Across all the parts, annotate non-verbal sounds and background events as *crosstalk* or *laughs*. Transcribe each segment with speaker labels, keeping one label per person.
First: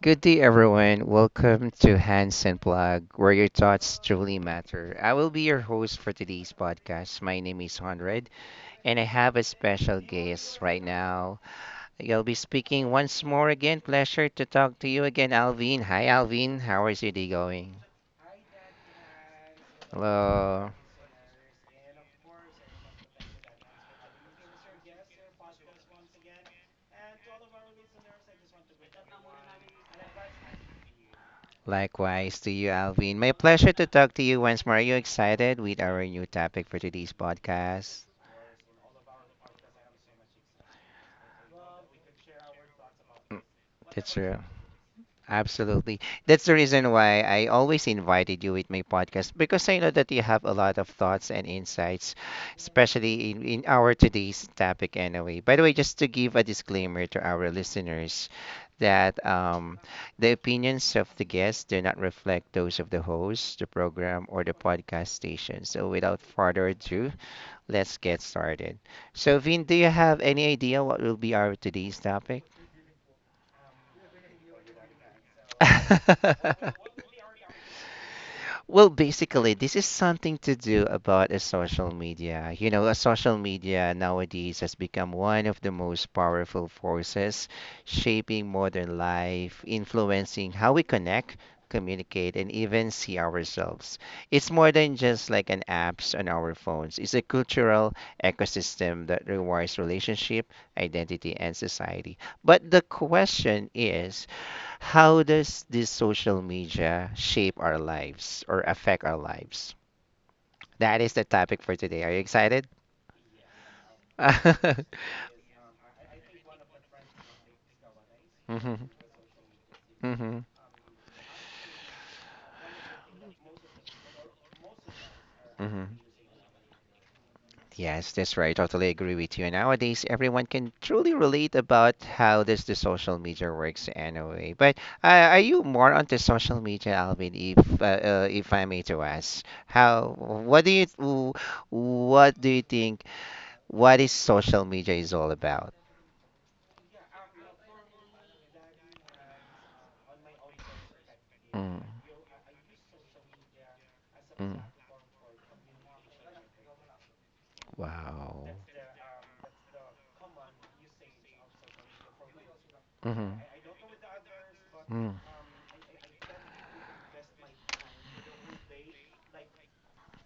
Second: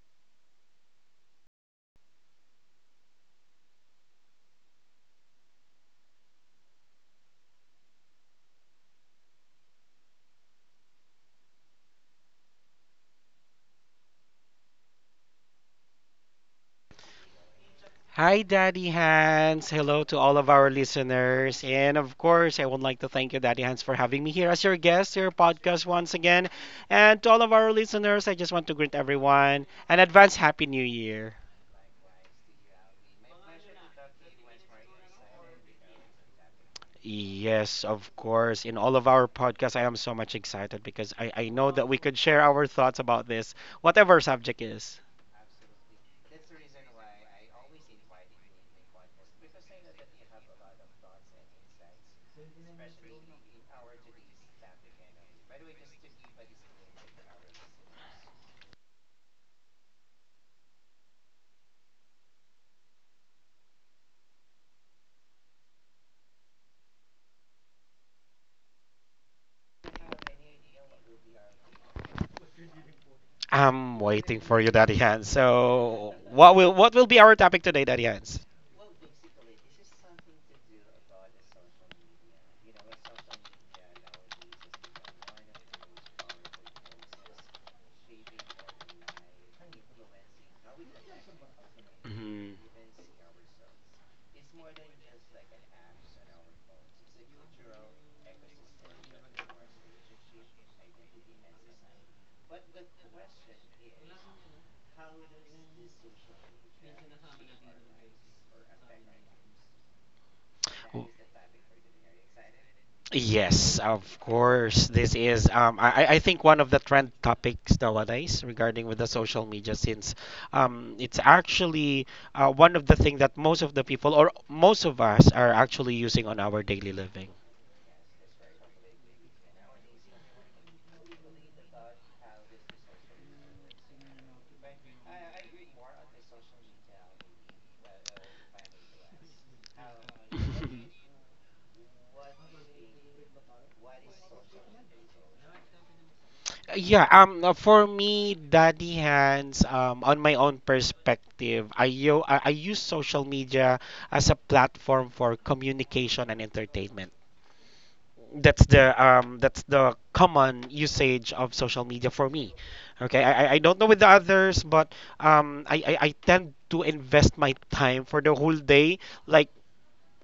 Speaker 1: Good day, everyone. Welcome to Hansen Blog, where your thoughts truly matter. I will be your host for today's podcast. My name is Honred, and I have a special guest right now. I'll be speaking once more again. Pleasure to talk to you again, Alvin. Hi, Alvin. How is your day going?
Speaker 2: Hi, Daddy Hans. Hello to all of our
Speaker 1: Hello.
Speaker 2: listeners. And of course, I would like to thank you, Daddy Hans, for having me here as your guest to your podcast once again. And to all of our listeners, I just want to greet everyone and advance Happy New Year.
Speaker 1: Likewise to you, Alvin. My pleasure to talk to you once more. Are you excited with our new topic for today's
Speaker 2: Yes,
Speaker 1: podcast?
Speaker 2: of course. In all of our podcasts, I am so much excited because I know that we could share our thoughts about this,
Speaker 1: That's
Speaker 2: whatever
Speaker 1: true.
Speaker 2: subject is.
Speaker 1: Absolutely. That's the reason why I always invited you with my podcast because I know that you have a lot of thoughts and insights, especially in our today's topic anyway. By the way, just to give a disclaimer to our listeners that the opinions of the guests do not reflect those of the host, the program, or the podcast station. So without further ado, let's get started. So Vin, do you have any idea what will be our today's topic?
Speaker 2: I'm waiting for you, Daddy Hans. So, what will
Speaker 1: *laughs*
Speaker 2: be our topic today, Daddy Hans?
Speaker 1: Well, basically, this is something to do about a social media. You know, a social media nowadays has become one of the most powerful forces shaping modern life, influencing how we connect, communicate, and
Speaker 2: Mhm.
Speaker 1: even see ourselves. It's more than just like an apps on our phones. It's a cultural ecosystem that rewards relationship, identity, and society. But the question is, how does this social media shape our lives or affect our lives? That is the topic for today. Are you excited? *laughs*
Speaker 2: Yes, of course. This is I think one of the trend topics nowadays regarding
Speaker 1: Mhm,
Speaker 2: with the social media since
Speaker 1: mhm,
Speaker 2: it's actually one of the things that most of the people or most of us are actually
Speaker 1: mhm.
Speaker 2: using on our daily living.
Speaker 1: Yes, that's right. Totally agree with you. Nowadays, everyone can truly relate about how does the social media works anyway. But are you more onto social media, Alvin? If I may to ask, how what do you
Speaker 2: *laughs*
Speaker 1: what do you think? What is social media is all about?
Speaker 2: Yeah, for me, Daddy Hands, on my own perspective,
Speaker 1: Mm,
Speaker 2: I, yo- I use social media as a
Speaker 1: mm.
Speaker 2: platform for communication and entertainment.
Speaker 1: Wow.
Speaker 2: That's the that's the common usage of social media for me. Okay,
Speaker 1: Mm-hmm.
Speaker 2: I don't know with the others, but I tend to invest my time for the whole day, like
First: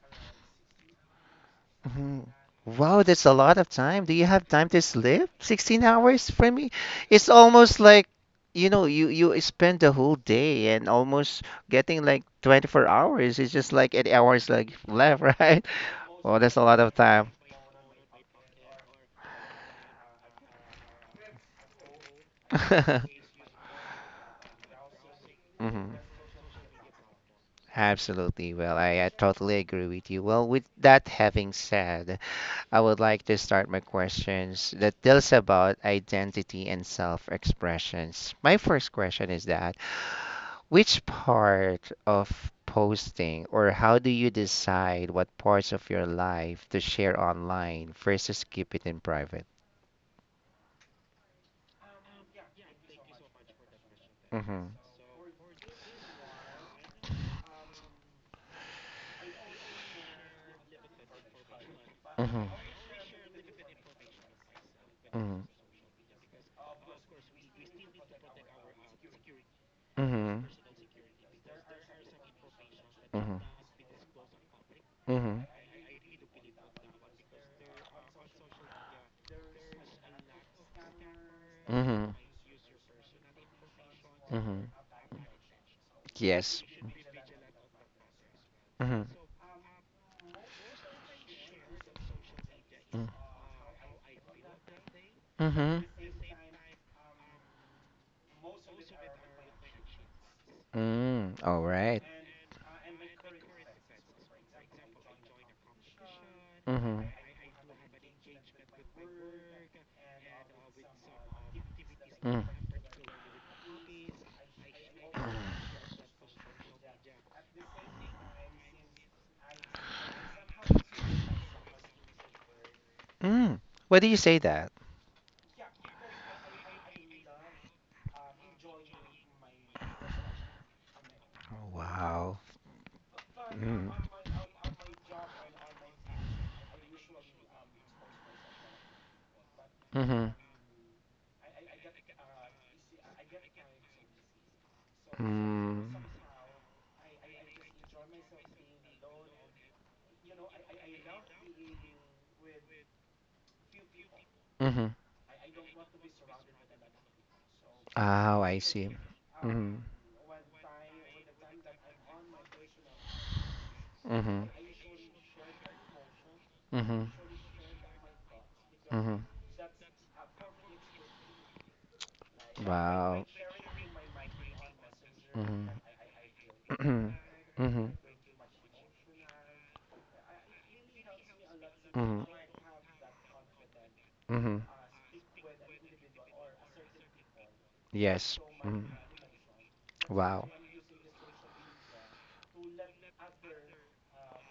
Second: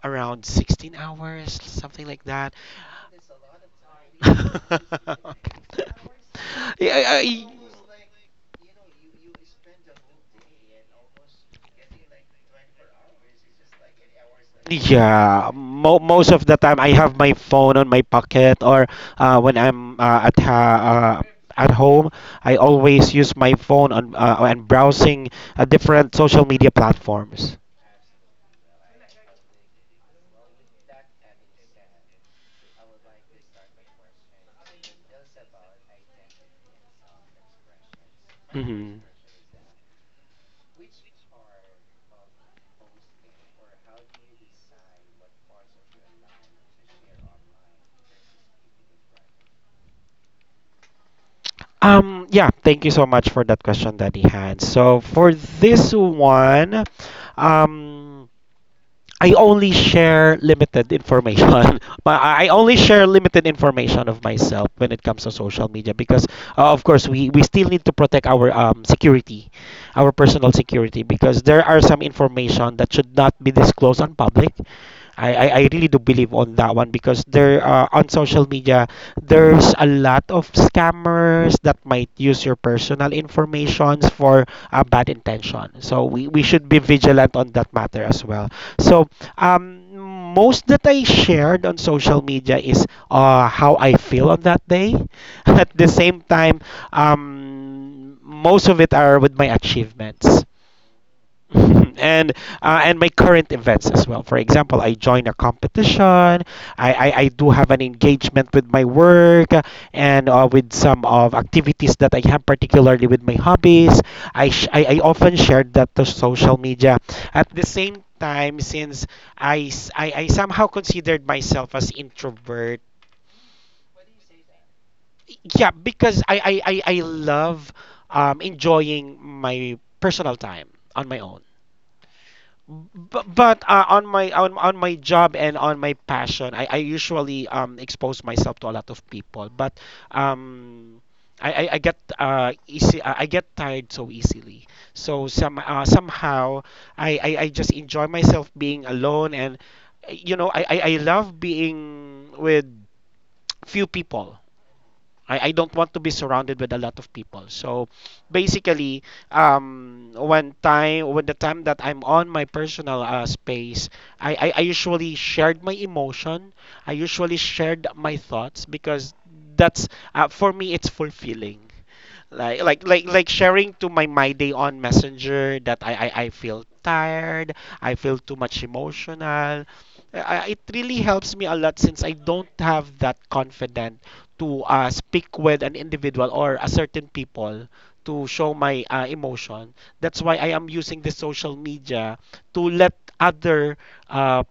Speaker 2: around 16 hours, something like
Speaker 1: Hmm.
Speaker 2: that.
Speaker 1: Wow, that's a lot of time. Do you have time to
Speaker 2: *laughs*
Speaker 1: sleep? 16 hours for me?
Speaker 2: yeah, I,
Speaker 1: It's
Speaker 2: I-
Speaker 1: almost like, you know, you spend the whole day and almost getting like 24 hours. It's just like 8 hours like left, *laughs*
Speaker 2: Yeah,
Speaker 1: right?
Speaker 2: mo most
Speaker 1: Well,
Speaker 2: of
Speaker 1: that's
Speaker 2: the
Speaker 1: a
Speaker 2: time
Speaker 1: lot
Speaker 2: I
Speaker 1: of
Speaker 2: have
Speaker 1: time.
Speaker 2: my phone on my pocket, or when I'm at home, I always
Speaker 1: *laughs*
Speaker 2: use my phone on and browsing
Speaker 1: Hmm.
Speaker 2: different social media platforms.
Speaker 1: Absolutely. Well, I totally agree with you. Well, with that having said, I would like to start my questions that deals about identity and self-expressions. My first
Speaker 2: Hmm.
Speaker 1: question is that which part of posting or how do you decide what parts of your life to share online versus keep it in private?
Speaker 2: Yeah, thank you so much for that question, Daddy Hans.
Speaker 1: Mhm.
Speaker 2: So for this one, um, I only share limited information. *laughs* But
Speaker 1: Mhm.
Speaker 2: I only share limited information of myself when it comes to
Speaker 1: Mhm.
Speaker 2: social media because, of course, we still need to protect our security, our
Speaker 1: Mhm.
Speaker 2: personal security, because there are some information that should not
Speaker 1: Mhm.
Speaker 2: be disclosed on public. I, I,
Speaker 1: Mhm.
Speaker 2: I really do believe on that one because there on social media there's a lot of scammers that might
Speaker 1: Mhm.
Speaker 2: use your personal informations for
Speaker 1: Mhm.
Speaker 2: a bad intention. So we
Speaker 1: Yes.
Speaker 2: should be vigilant on that matter as well.
Speaker 1: Mhm.
Speaker 2: So um most that I shared on social media is
Speaker 1: Mhm.
Speaker 2: how I feel on that day. *laughs* At
Speaker 1: Mhm.
Speaker 2: the same time, most of it are with my achievements.
Speaker 1: Mm. All
Speaker 2: *laughs*
Speaker 1: right.
Speaker 2: And my current events as well. For example, I join a competition. I do have an engagement with my work and with some of activities that I
Speaker 1: Mhm.
Speaker 2: have, particularly with my hobbies. I, sh- I often share that to social media. At the same time, since I somehow considered myself as introvert,
Speaker 1: Mm. Why do you say that?
Speaker 2: yeah, because I love enjoying my personal time on my own,
Speaker 1: Oh, wow.
Speaker 2: but
Speaker 1: Mm.
Speaker 2: on my job and on my passion I usually expose myself to a lot of people, but
Speaker 1: Mm-hmm.
Speaker 2: um I get easy I get tired so easily, so
Speaker 1: Mm.
Speaker 2: somehow I just enjoy myself being alone, and you know I love being with few people.
Speaker 1: Mm-hmm.
Speaker 2: I don't want to be surrounded with a lot of people. So
Speaker 1: Oh, I see.
Speaker 2: basically,
Speaker 1: Mm-hmm.
Speaker 2: when the time that I'm on my personal space, I,
Speaker 1: Mm-hmm.
Speaker 2: I, I usually shared my emotion. I
Speaker 1: Mm-hmm.
Speaker 2: usually shared my thoughts because
Speaker 1: Mm-hmm.
Speaker 2: that's for me it's fulfilling, like like like
Speaker 1: Wow.
Speaker 2: like sharing to my day on messenger
Speaker 1: Mm-hmm.
Speaker 2: that I feel
Speaker 1: Mm-hmm.
Speaker 2: tired,
Speaker 1: Mm-hmm.
Speaker 2: I feel too much emotional. I, it really helps me a lot since I
Speaker 1: Mm-hmm.
Speaker 2: don't have that confident
Speaker 1: Mm-hmm.
Speaker 2: to speak with an individual or a certain people to
Speaker 1: Yes.
Speaker 2: show my
Speaker 1: Mm.
Speaker 2: emotion. That's why I
Speaker 1: Wow.
Speaker 2: am using the social media to let other uh,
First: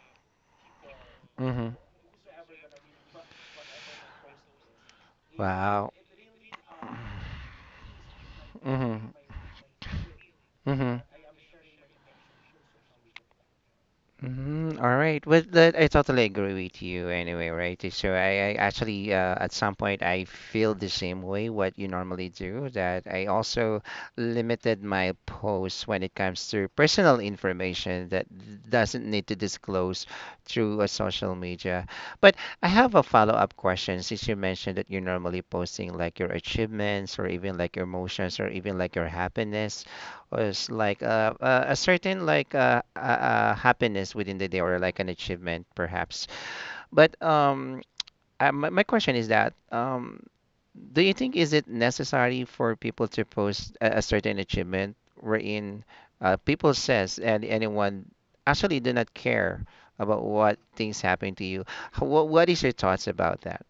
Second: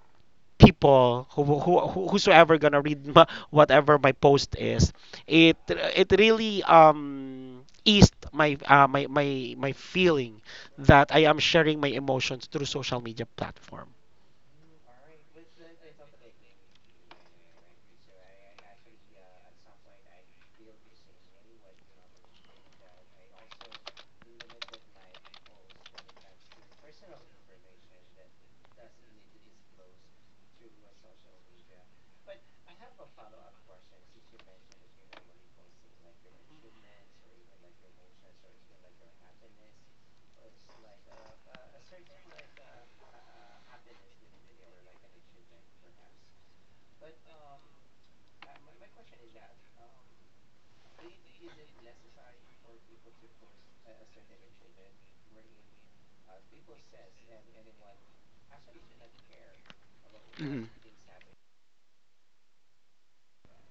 Speaker 2: people
Speaker 1: Mm-hmm.
Speaker 2: whosoever gonna read *laughs* whatever my post is. it
Speaker 1: Wow.
Speaker 2: it really eased my
Speaker 1: Mm-hmm.
Speaker 2: my feeling
Speaker 1: Mm-hmm.
Speaker 2: that I am sharing my emotions through social media platform.
Speaker 1: Mm, all right. Well, that, I totally agree with you anyway, right? So I actually, at some point, I feel the same way what you normally do, that I also limited my posts when it comes to personal information that doesn't need to disclose through a social media. But I have a follow-up question since you mentioned that you're normally posting like your achievements or even like your emotions or even like your happiness was like a certain like happiness within the day or like an achievement perhaps. But my question is that do you think is it necessary for people to post a certain achievement wherein people says and anyone actually do not care about what
Speaker 2: Mhm.
Speaker 1: things happen to you? What is your thoughts about that?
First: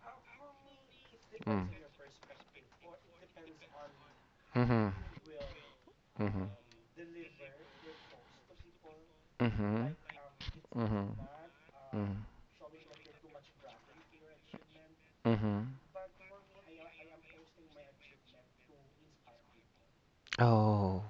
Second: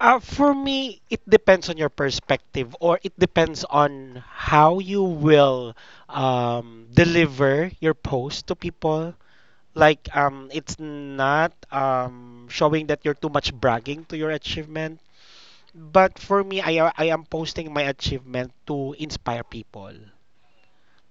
Speaker 2: For me, it
Speaker 1: Mm.
Speaker 2: depends on your perspective, or it depends on how
Speaker 1: Mm-hmm.
Speaker 2: you will
Speaker 1: Mm-hmm.
Speaker 2: deliver your post to people.
Speaker 1: Mm-hmm.
Speaker 2: Like, it's
Speaker 1: Mm-hmm.
Speaker 2: not
Speaker 1: Mm-hmm.
Speaker 2: showing that you're too much bragging to your achievement.
Speaker 1: Mm-hmm.
Speaker 2: But for me, I am posting my achievement to inspire people.
Speaker 1: Oh,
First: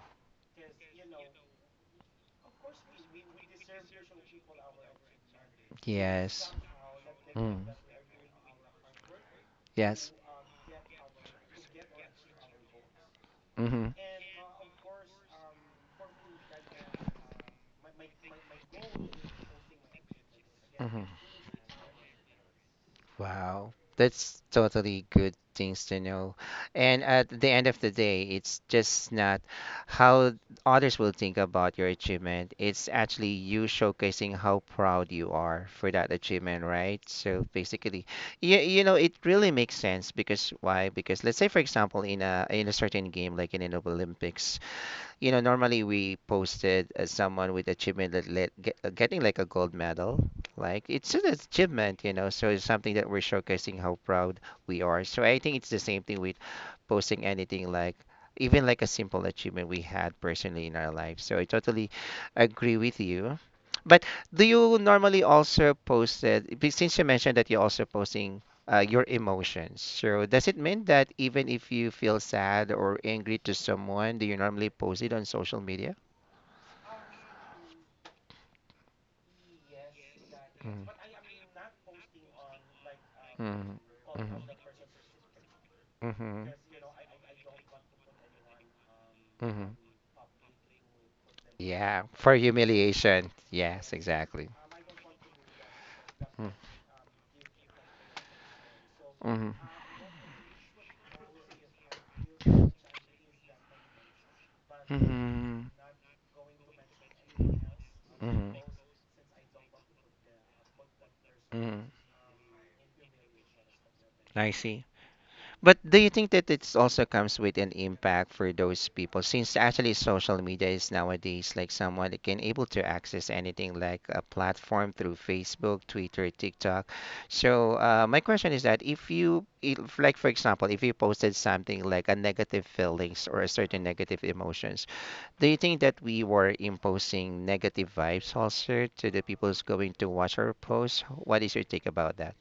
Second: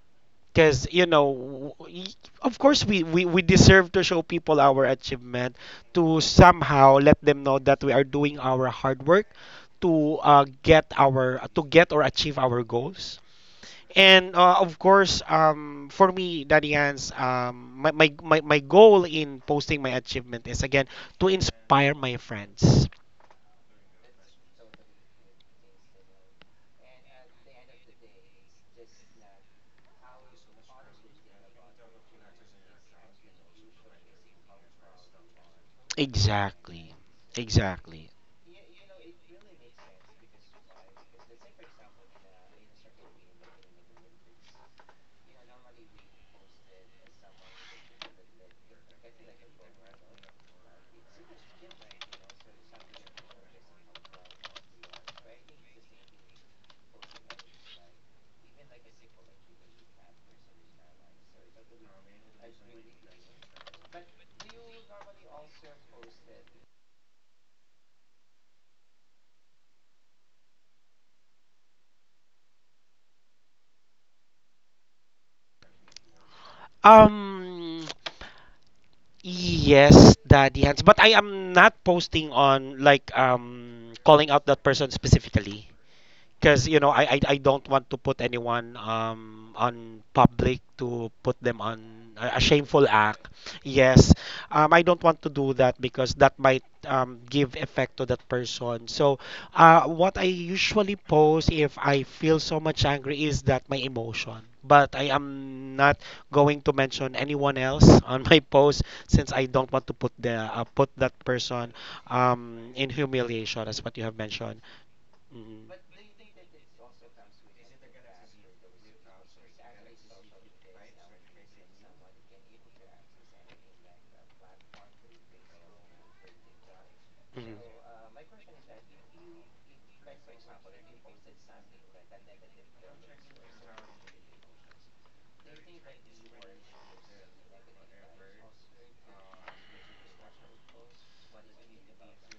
Speaker 2: Because, you know, we, of course, we deserve to show people our achievement, to
Speaker 1: yes.
Speaker 2: somehow let them know
Speaker 1: Mm.
Speaker 2: that we are doing our hard work
Speaker 1: Yes.
Speaker 2: to get or achieve our goals.
Speaker 1: Mm-hmm.
Speaker 2: And of course, for me, Daddy Hans, my goal in posting my achievement is again
Speaker 1: Mm-hmm.
Speaker 2: to inspire my friends.
Speaker 1: Wow. That's totally good things to know. And at the end of the day, it's just not how others will think about your achievement. It's actually you showcasing how proud you are for that achievement,
Speaker 2: Exactly.
Speaker 1: right? So basically,
Speaker 2: Exactly.
Speaker 1: you know, it really makes sense because why? Because let's say for example in a certain game like in an Olympics, you know, normally we posted as someone with achievement that let, get, getting like a gold medal. Like it's an achievement, you know, so it's something that we're showcasing how proud we are. So I think it's the same thing with posting anything like even like a simple achievement we had personally in our life. So I totally agree with you. But do you normally also post it? Since you mentioned that you're also posting your emotions. So does it mean that even if you feel sad or angry to someone, do you normally post it on social media?
Speaker 2: Um, yes, Daddy Hands.
Speaker 1: Mm.
Speaker 2: But I am not posting on, like,
Speaker 1: Mhm,
Speaker 2: calling
Speaker 1: mhm,
Speaker 2: out that person specifically
Speaker 1: mhm,
Speaker 2: because you know I don't want to put anyone
Speaker 1: mhm.
Speaker 2: on public, to put them on
Speaker 1: Yeah, for
Speaker 2: a shameful act.
Speaker 1: humiliation. Yes,
Speaker 2: Yes,
Speaker 1: exactly.
Speaker 2: I don't want to do that because that
Speaker 1: Mm,
Speaker 2: might give effect to that person. So,
Speaker 1: mhm,
Speaker 2: what I usually post if I feel so much angry is that my emotion. But I
Speaker 1: mhm,
Speaker 2: am not going to mention anyone else *laughs* on my
Speaker 1: mhm,
Speaker 2: post, since I don't want to put the put that person
Speaker 1: mhm.
Speaker 2: in humiliation, as what you have
Speaker 1: I
Speaker 2: mentioned.
Speaker 1: see.
Speaker 2: Mm,
Speaker 1: But do you think that it also comes with an impact for those people since actually social media is nowadays like someone that can able to access anything like a platform through Facebook, Twitter, TikTok. So
Speaker 2: mm.
Speaker 1: my question is that if you if, like for example, if you posted something like a negative feelings or a certain negative emotions, do you think that we were imposing negative vibes also to the people who's going to watch our posts? What is your take about that?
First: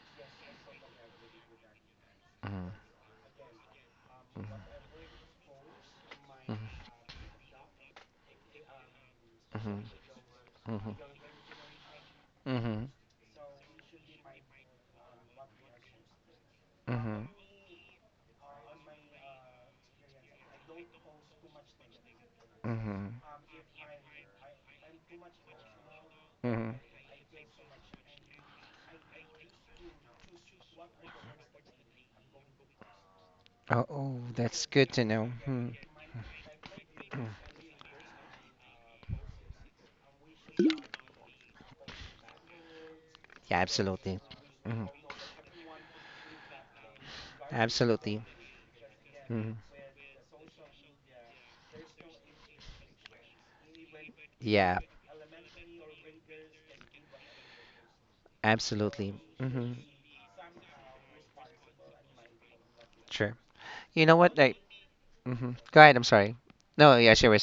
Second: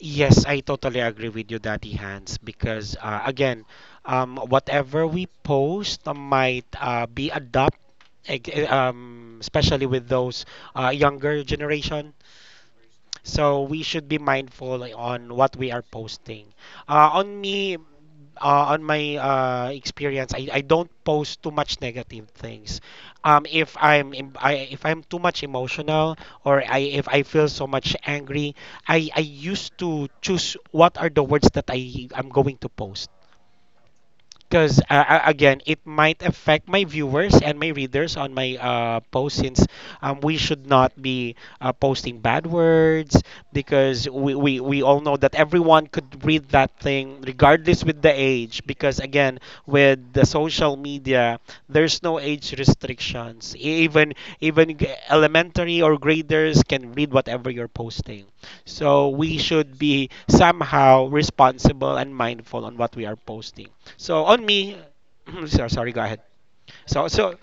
Speaker 2: Yes, I totally agree with you, Daddy Hans,
Speaker 1: Mm-hmm.
Speaker 2: because again,
Speaker 1: Mm-hmm.
Speaker 2: whatever we post might be adopt,
Speaker 1: Mm-hmm.
Speaker 2: especially with those younger generation.
Speaker 1: Mm-hmm.
Speaker 2: So we should be mindful, like, on what we are posting. Uh,
Speaker 1: Mhm.
Speaker 2: on me, on my experience, I don't post too much negative things.
Speaker 1: Mhm.
Speaker 2: If if I'm too much emotional, or
Speaker 1: Mhm.
Speaker 2: I, if I feel so much angry, I used to choose what are the words that I am going to post
Speaker 1: Oh, oh, that's
Speaker 2: because
Speaker 1: good to know.
Speaker 2: again
Speaker 1: Hmm.
Speaker 2: it might affect my
Speaker 1: *clears throat* Mm.
Speaker 2: viewers and my readers on my post, since we should not be posting bad words
Speaker 1: Yeah,
Speaker 2: because
Speaker 1: absolutely.
Speaker 2: we
Speaker 1: Mhm.
Speaker 2: all know that everyone could read that thing regardless with the
Speaker 1: Absolutely.
Speaker 2: age, because again
Speaker 1: Mhm.
Speaker 2: with the social media there's no age restrictions.
Speaker 1: Yeah,
Speaker 2: Elementary or graders can read whatever you're posting, so
Speaker 1: absolutely.
Speaker 2: we
Speaker 1: Mhm.
Speaker 2: should be somehow responsible and mindful on what we are
Speaker 1: Sure.
Speaker 2: posting.
Speaker 1: You know
Speaker 2: So
Speaker 1: what?
Speaker 2: on
Speaker 1: Like,
Speaker 2: me, *clears throat*
Speaker 1: mhm.
Speaker 2: so-
Speaker 1: Go
Speaker 2: sorry,
Speaker 1: ahead.
Speaker 2: go
Speaker 1: I'm
Speaker 2: ahead.
Speaker 1: sorry. No,
Speaker 2: So
Speaker 1: yeah. Sure.
Speaker 2: so
Speaker 1: We're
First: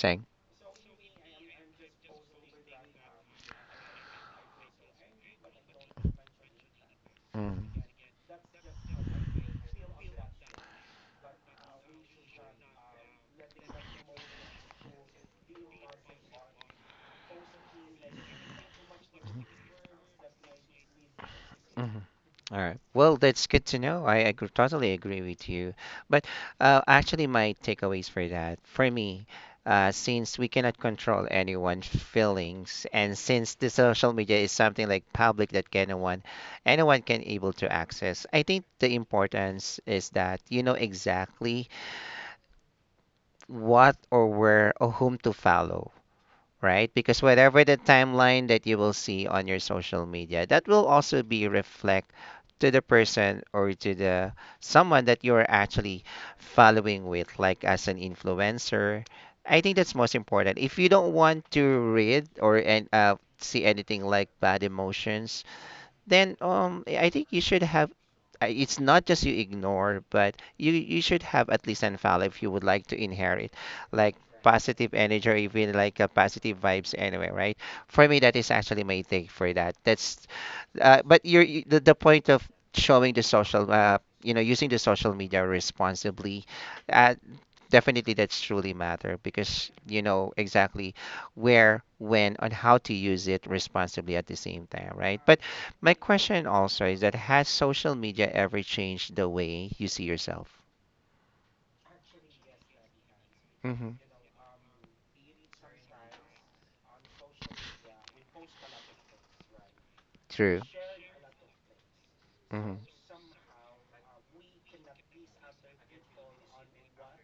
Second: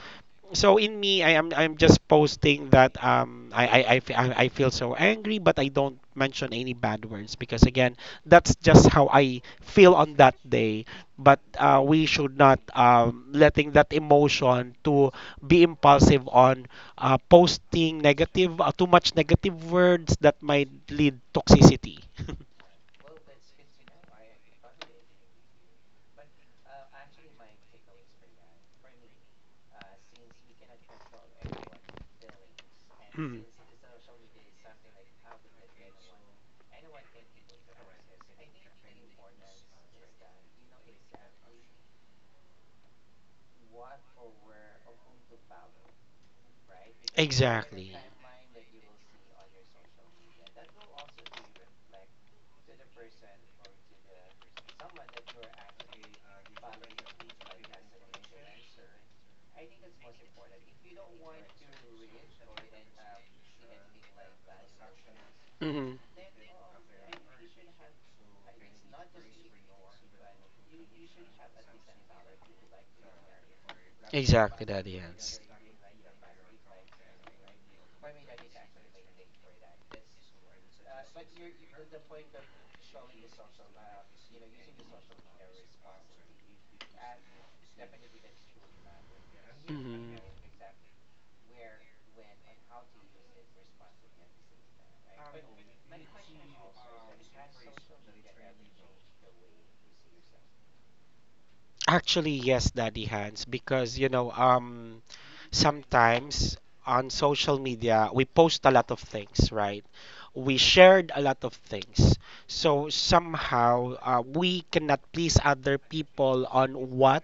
Speaker 2: so in me, I'm just posting that I feel so angry, but I don't mention any bad words because
Speaker 1: saying.
Speaker 2: again, that's just how I feel on that day. But we should not, letting that emotion to be impulsive on posting negative, too much negative words that might lead toxicity.
Speaker 1: Mhm.
Speaker 2: *laughs*
Speaker 1: All right. Well, that's good to know. I totally agree with you. But actually, my takeaways for that, for me,
Speaker 2: uh,
Speaker 1: since we cannot control anyone's feelings, and
Speaker 2: Mm.
Speaker 1: since the social media is something like public that
Speaker 2: Like
Speaker 1: can anyone, anyone can able to access, I think the importance is that you know exactly what or where or whom to follow, right? Because whatever the
Speaker 2: exactly time.
Speaker 1: timeline that you will see on your social media, that will also be reflect to the person or to the someone that you are actually following with, like as an influencer. I think that's most important. If you don't want to read or and see anything like bad emotions,
Speaker 2: Hmm.
Speaker 1: then I think you should have it's not just you ignore, but you should have at least an file if you would like to inherit, like
Speaker 2: Exactly,
Speaker 1: positive
Speaker 2: Daddy
Speaker 1: energy or
Speaker 2: Hands.
Speaker 1: even like a positive vibes anyway, right? For me, that is actually my take for that. That's but the point of showing the social you know using the social media responsibly. Uh, Definitely that's truly matter
Speaker 2: Use
Speaker 1: because
Speaker 2: it, hmm,
Speaker 1: you
Speaker 2: right?
Speaker 1: know exactly where, when, and how to use it responsibly at the same time, right? But my question also is that has social media ever changed the way you see yourself?
Speaker 2: Actually, yes, Daddy Hands,
Speaker 1: Mm-hmm.
Speaker 2: because you know, sometimes on social media we post a lot of things, right? We
Speaker 1: True.
Speaker 2: shared a lot of things,
Speaker 1: Mm-hmm.
Speaker 2: so somehow we cannot please other people on what,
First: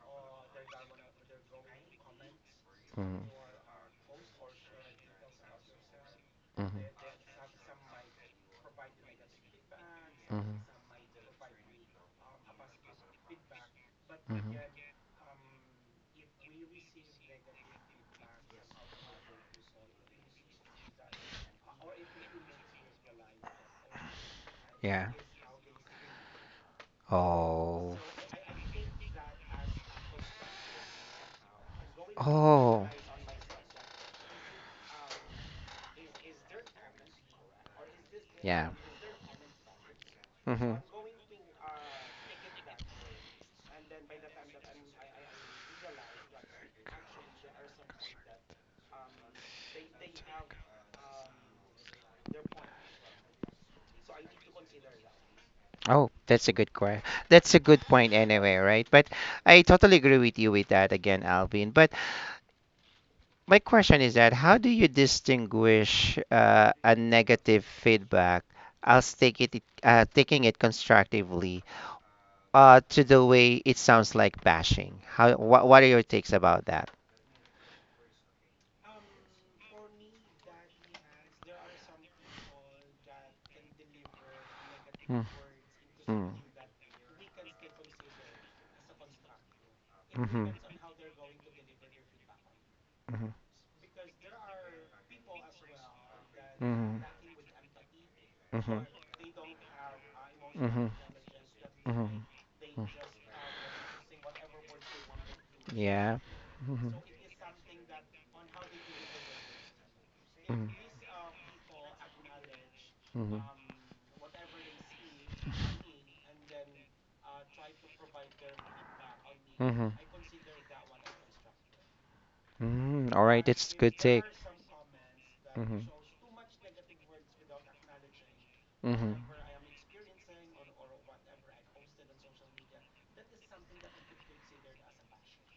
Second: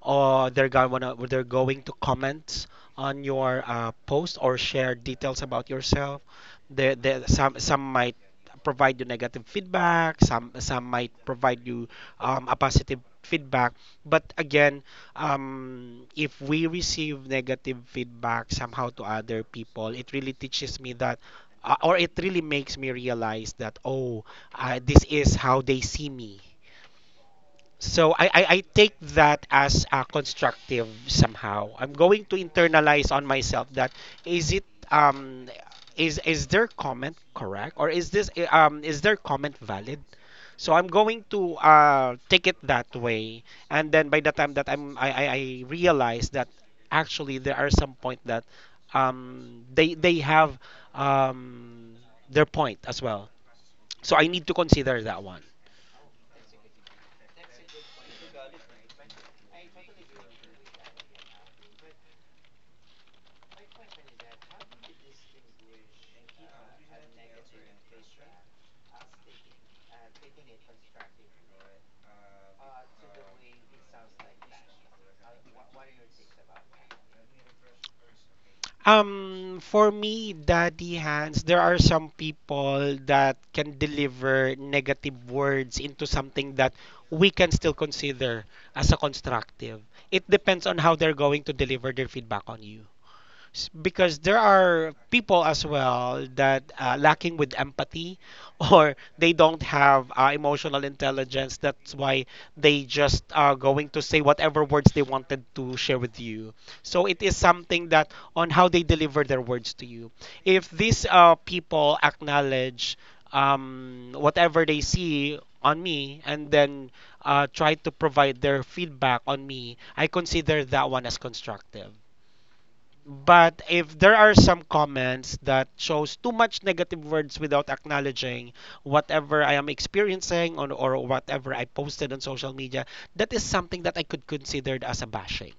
Speaker 2: or they're going to comment
Speaker 1: Mm-hmm.
Speaker 2: on your post, or share details about yourself.
Speaker 1: Mm-hmm.
Speaker 2: There some might provide you negative feedback. Some
Speaker 1: Mm-hmm.
Speaker 2: might provide you a positive feedback. But again,
Speaker 1: Mm-hmm.
Speaker 2: if we receive negative feedback somehow to other people, it really teaches me that. Or it really makes me realize that, oh, this
Speaker 1: Yeah.
Speaker 2: is how they see me.
Speaker 1: Oh.
Speaker 2: So I take that as a constructive somehow. I'm going to
Speaker 1: Oh.
Speaker 2: internalize on myself that, is it is their comment correct, or is this,
Speaker 1: Yeah.
Speaker 2: is their comment valid? So
Speaker 1: Mm-hmm.
Speaker 2: I'm going to take it that way, and then by the time that I realize that actually there are some point that they have um their point as well. So I need to consider that one.
Speaker 1: Oh, that's a good question. That's a good point anyway, right? But I totally agree with you with that again, Alvin. But my question is that how do you distinguish a negative feedback as take it taking it constructively to the way it sounds like bashing? How wha what are your takes about that?
Speaker 2: For me, Daddy Hands, there are some people that can deliver
Speaker 1: Mm,
Speaker 2: negative words into
Speaker 1: mm,
Speaker 2: something that we can still consider as a constructive. It
Speaker 1: mhm,
Speaker 2: depends on how they're going to deliver their feedback on you.
Speaker 1: mhm,
Speaker 2: Because there are people as well that
Speaker 1: mhm,
Speaker 2: lacking with empathy *laughs*
Speaker 1: mhm,
Speaker 2: or they don't have emotional
Speaker 1: mhm,
Speaker 2: intelligence, that's
Speaker 1: mhm,
Speaker 2: why they
Speaker 1: mhm
Speaker 2: just are going to say whatever words they wanted to share
Speaker 1: Yeah.
Speaker 2: with you.
Speaker 1: Mhm,
Speaker 2: So it is something that on how they deliver their words to you.
Speaker 1: mhm,
Speaker 2: If these people acknowledge
Speaker 1: mhm.
Speaker 2: whatever they see on me, and then try to provide their feedback on me,
Speaker 1: Mm-hmm.
Speaker 2: I consider that one as constructive.
Speaker 1: Mm, all right,
Speaker 2: But
Speaker 1: it's
Speaker 2: if
Speaker 1: good
Speaker 2: there
Speaker 1: take.
Speaker 2: are some comments that
Speaker 1: Mm-hmm.
Speaker 2: shows too much negative words without acknowledging
Speaker 1: Mm-hmm.
Speaker 2: whatever I am experiencing on, or whatever I posted on social media, that is something that I could consider as a bashing.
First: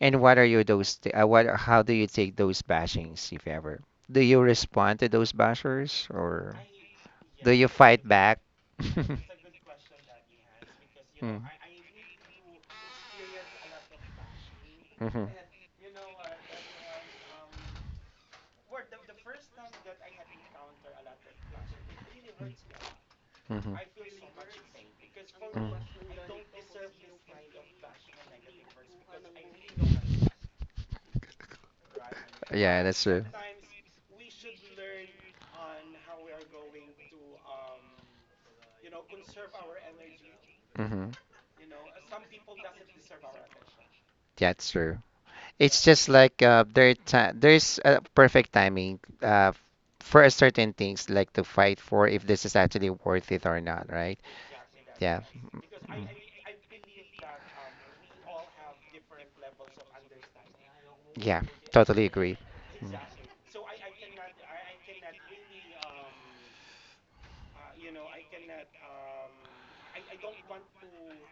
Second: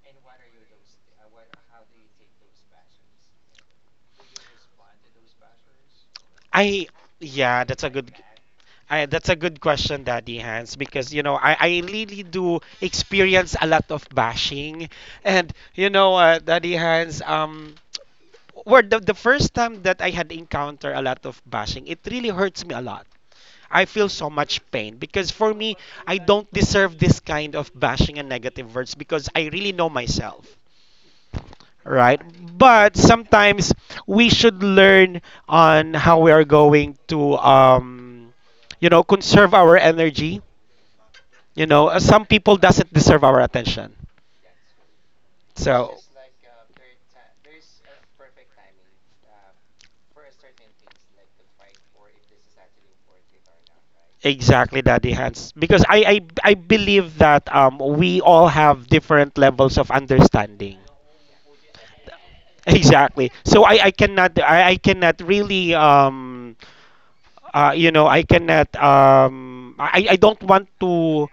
Speaker 1: And what are your those? What? How do you take those bashings, if ever? Do you respond to those bashers, or
Speaker 2: I
Speaker 1: do
Speaker 2: yeah,
Speaker 1: you
Speaker 2: that's a
Speaker 1: fight
Speaker 2: good
Speaker 1: back? *laughs*
Speaker 2: I, That's a good question, Daddy Hans, because you know
Speaker 1: Mm.
Speaker 2: I really do experience a lot of bashing,
Speaker 1: Mhm.
Speaker 2: and Daddy Hans, where the first time that I had encounter a lot of bashing, it really hurts me a lot.
Speaker 1: Mhm.
Speaker 2: I feel so much pain because for me,
Speaker 1: Mhm.
Speaker 2: I don't deserve this kind of bashing and negative words because I really know myself, right?
Speaker 1: Yeah,
Speaker 2: But
Speaker 1: that's true.
Speaker 2: sometimes we should learn on how we are going to, conserve our energy.
Speaker 1: Mm-hmm.
Speaker 2: You know, some people doesn't deserve our attention.
Speaker 1: That's true. It's
Speaker 2: So
Speaker 1: just like there's a perfect timing for a certain things like to fight for if this is actually worth it or not, right?
Speaker 2: Exactly, Daddy
Speaker 1: Yeah.
Speaker 2: Hans. Because
Speaker 1: Mm.
Speaker 2: I believe that we all have different levels of understanding.
Speaker 1: Yeah, totally agree.
Speaker 2: Exactly. So I cannot really I don't want to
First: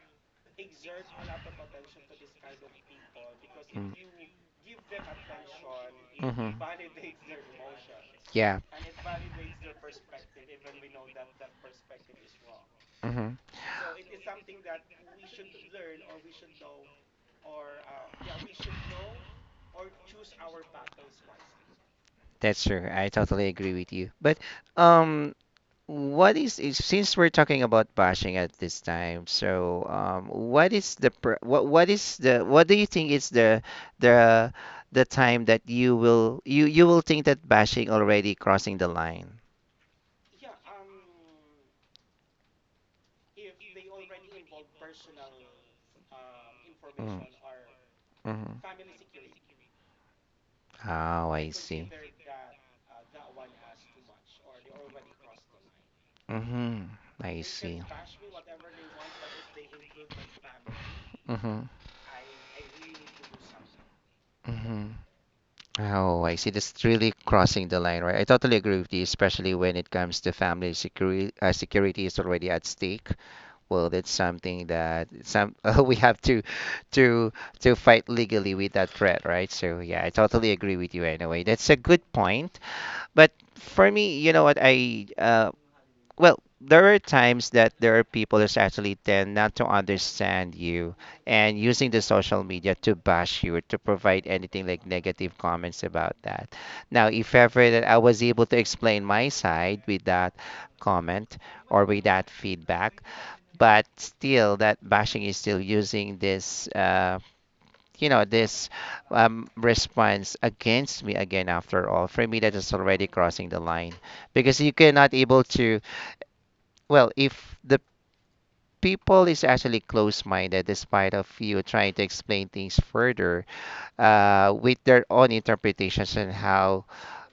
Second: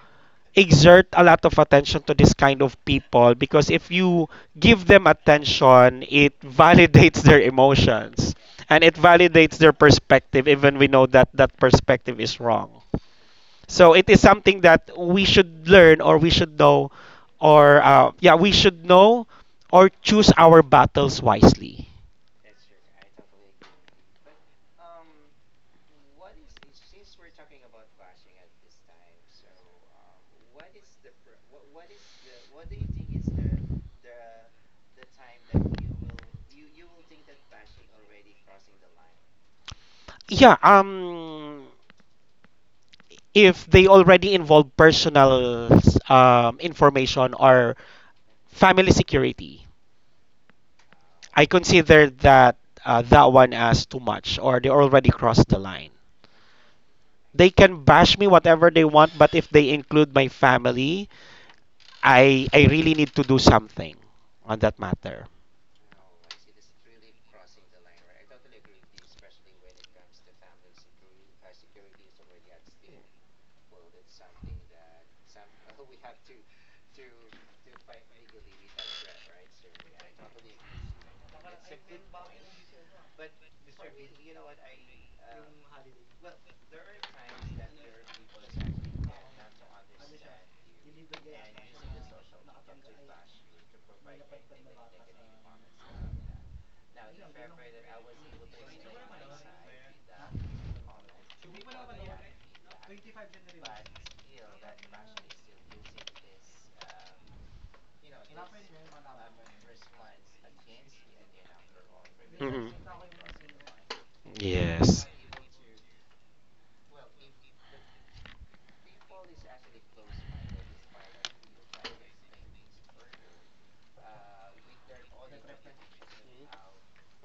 Speaker 2: exert a lot of attention to this kind of people, because
Speaker 1: Mm.
Speaker 2: if you give them attention it *laughs*
Speaker 1: Hmm.
Speaker 2: validates their emotions
Speaker 1: Yeah,
Speaker 2: and it validates their perspective, even we know that that perspective is wrong.
Speaker 1: hmm.
Speaker 2: So it is something that we should learn, or we should know, or yeah, we should know, or choose our battles wisely.
Speaker 1: That's true. I totally agree with you. But um, since we're talking about bashing at this time, so what is the pr- what is the what do you think is the the time that you will think that bashing already crossing the line?
Speaker 2: Yeah, if they already involve personal
Speaker 1: Mm.
Speaker 2: information or
Speaker 1: Hmm.
Speaker 2: family security,
Speaker 1: Oh,
Speaker 2: I
Speaker 1: I see.
Speaker 2: consider that that one as too much, or they already crossed the line.
Speaker 1: Mm-hmm. I
Speaker 2: They
Speaker 1: see.
Speaker 2: can bash me whatever they want, but if they include my family,
Speaker 1: Mm-hmm.
Speaker 2: I really need to do something on that
Speaker 1: Mm-hmm.
Speaker 2: matter.
Speaker 1: Oh, I see. That's really crossing the line, right? I totally agree with you, especially when it comes to family security. Security is already at stake. Well, that's something that some *laughs* we have to to to fight legally with that threat, right? So yeah, I totally agree with you. Anyway, that's a good point. But for me, you know what? I Well, there are times that there are people that actually tend not to understand you and using the social media to bash you or to provide anything like negative comments about that. Now if ever that I was able to explain my side with that comment or with that feedback, but still that bashing is still using this you know this response against me again. After all, for me, that is already crossing the line because you
Speaker 2: Yes.
Speaker 1: cannot able to... well, if the people is actually close-minded, despite of you trying to explain things further, with their own interpretations and how,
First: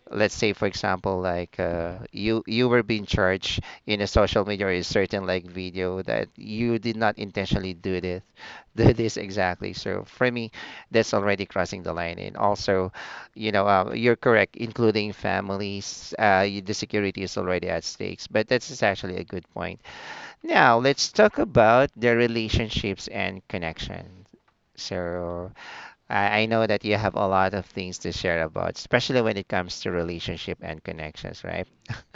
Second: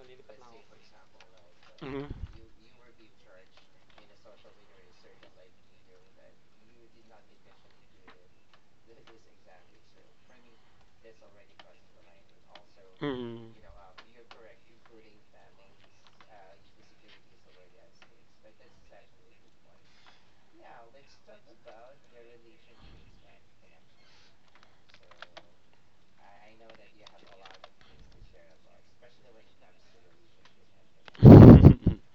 Speaker 1: let's say, for example, like
Speaker 2: Mhm.
Speaker 1: you were being charged in a social media or a certain like video that you did not intentionally do this, *laughs* do this exactly. So for me, that's already crossing the line. And also,
Speaker 2: Mhm.
Speaker 1: you're correct, including families, the security is already at stakes. But that's is actually a good point. Now, let's talk about the relationships and connections. So, I know that you have a lot of things to share about, especially when it comes to relationship and connections, right?
Speaker 2: *laughs*
Speaker 1: *laughs*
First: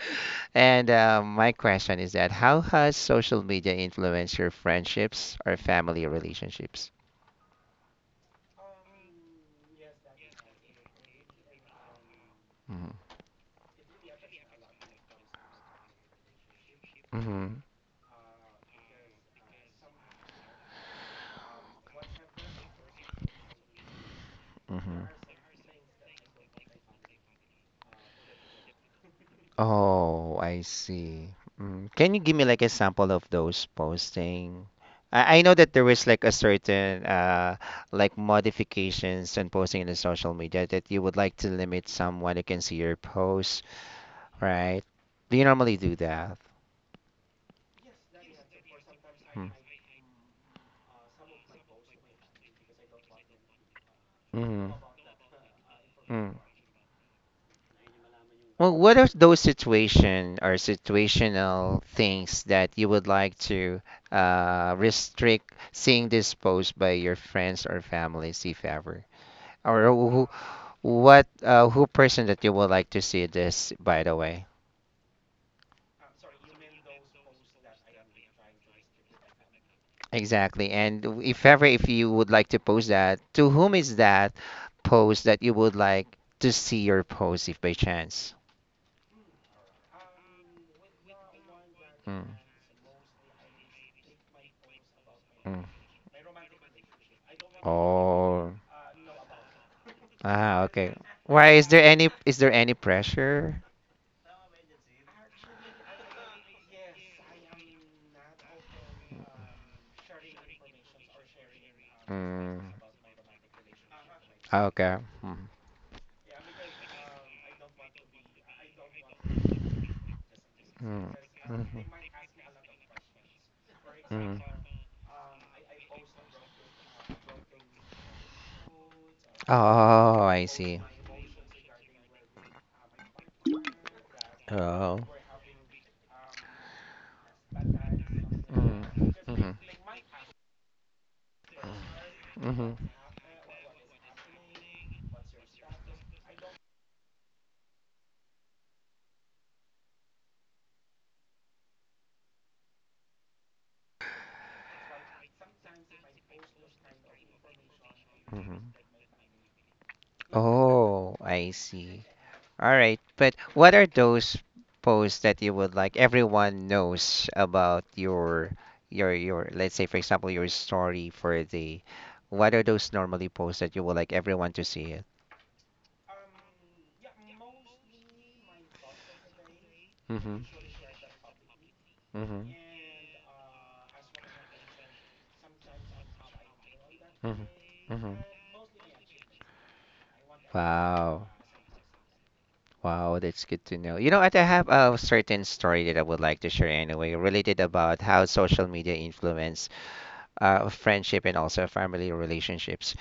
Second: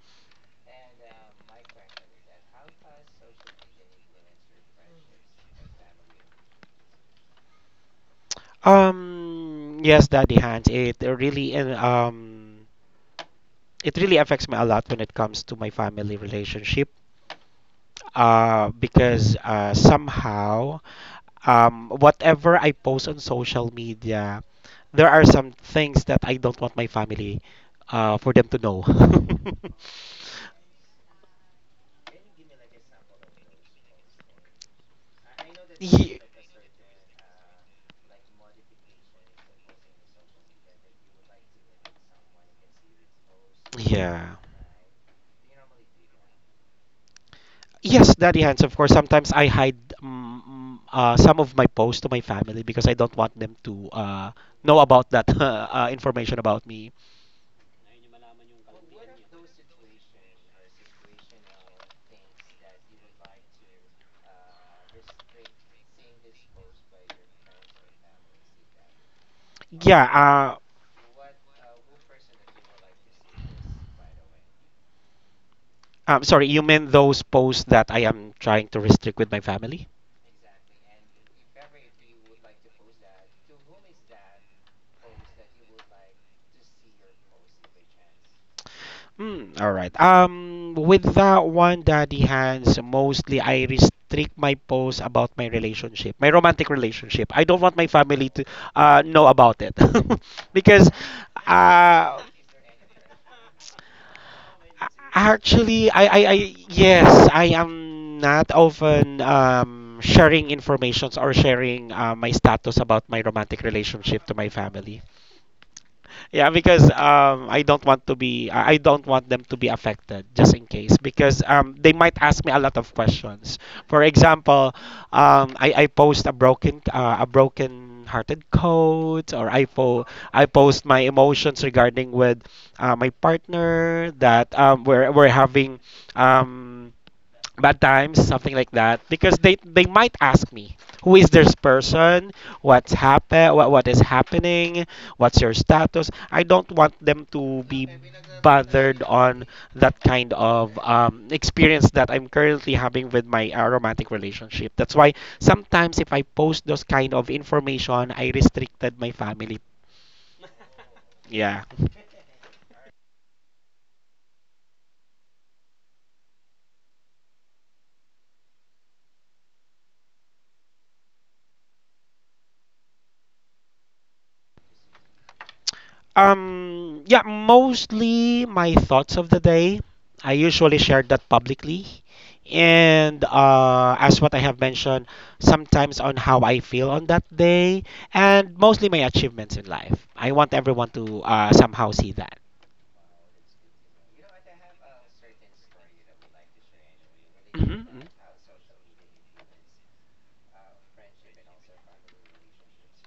Speaker 1: And my question is that how has social media influenced your friendships or family relationships?
Speaker 2: Yes, Daddy Hans,
Speaker 1: Mm-hmm.
Speaker 2: it really affects me a lot when it comes to my family relationship.
Speaker 1: Mm-hmm.
Speaker 2: Because somehow whatever I post on social media,
Speaker 1: Mm-hmm.
Speaker 2: there are some things that I don't want my family for them to know. *laughs*
Speaker 1: Oh, I see. Mm. Can you give me like a sample of those posting? I know that there was like
Speaker 2: Ye-
Speaker 1: a certain like modifications and posting in the social media that you would like to limit someone who can see your posts,
Speaker 2: Yeah.
Speaker 1: right? Do you normally do that?
Speaker 2: Yes, Daddy Hands, of course. Sometimes
Speaker 1: Mm.
Speaker 2: I hide some of my posts to my family because I don't want them to
Speaker 1: Mm.
Speaker 2: know about that *laughs*
Speaker 1: Mm.
Speaker 2: information about me.
Speaker 1: Well, what are those situation or situational things that you would like to restrict seeing this post by your friends or families, if ever? Or
Speaker 2: Yeah,
Speaker 1: who, what, who person that you would like to see this, by the way?
Speaker 2: I'm sorry, you meant those posts that I am trying to restrict with my family?
Speaker 1: Exactly. And if ever, if you would like to post that, to whom is that post that you would like to see your post, if by chance?
Speaker 2: Mm, all right. With that one, Daddy
Speaker 1: Mm,
Speaker 2: Hands, mostly I restrict my posts about my
Speaker 1: mm.
Speaker 2: relationship, my romantic relationship. I don't want my family to
Speaker 1: Oh,
Speaker 2: know about it *laughs*
Speaker 1: ah,
Speaker 2: because
Speaker 1: okay. Why is there any
Speaker 2: uh,
Speaker 1: is there any pressure?
Speaker 2: Actually, yes, I am not often sharing informations or sharing my
Speaker 1: Mm.
Speaker 2: status about my romantic relationship to my
Speaker 1: Ah,
Speaker 2: family.
Speaker 1: okay. Mm,
Speaker 2: Yeah, because I don't want to be, I don't want them to be affected, just in case,
Speaker 1: mm,
Speaker 2: because they
Speaker 1: mhm,
Speaker 2: might ask me a lot of questions. For
Speaker 1: mm.
Speaker 2: example, I post a broken, a broken-hearted quote, or
Speaker 1: Oh,
Speaker 2: I
Speaker 1: I
Speaker 2: post
Speaker 1: see.
Speaker 2: my emotions regarding with my partner that
Speaker 1: Oh.
Speaker 2: we're having um, bad times, something like that,
Speaker 1: Mm,
Speaker 2: because
Speaker 1: mhm,
Speaker 2: they might ask me, who is this person,
Speaker 1: mhm,
Speaker 2: what is happening, what's your status? I don't want them to be bothered on that kind of experience that I'm currently having with my romantic relationship. That's why sometimes if I post those kind of information I
Speaker 1: mhm.
Speaker 2: restricted my family,
Speaker 1: Oh, I
Speaker 2: yeah.
Speaker 1: see. All right. But what are those posts that you would like everyone knows about your let's say, for example, your story for the... what are those normally posts that you would like everyone to see it?
Speaker 2: Yeah, mostly my thoughts of the day. I
Speaker 1: Mm-hmm.
Speaker 2: usually share that publicly.
Speaker 1: Mm-hmm.
Speaker 2: And as what I have mentioned, sometimes on how I feel on that
Speaker 1: Mm-hmm.
Speaker 2: day,
Speaker 1: Mm-hmm.
Speaker 2: and mostly my achievements in life. I want everyone to
Speaker 1: Wow.
Speaker 2: somehow see that.
Speaker 1: Wow, that's good to know. You know what? I have a certain story that I would like to share anyway, related
Speaker 2: hmm
Speaker 1: about how social media influence friendship and also family relationships.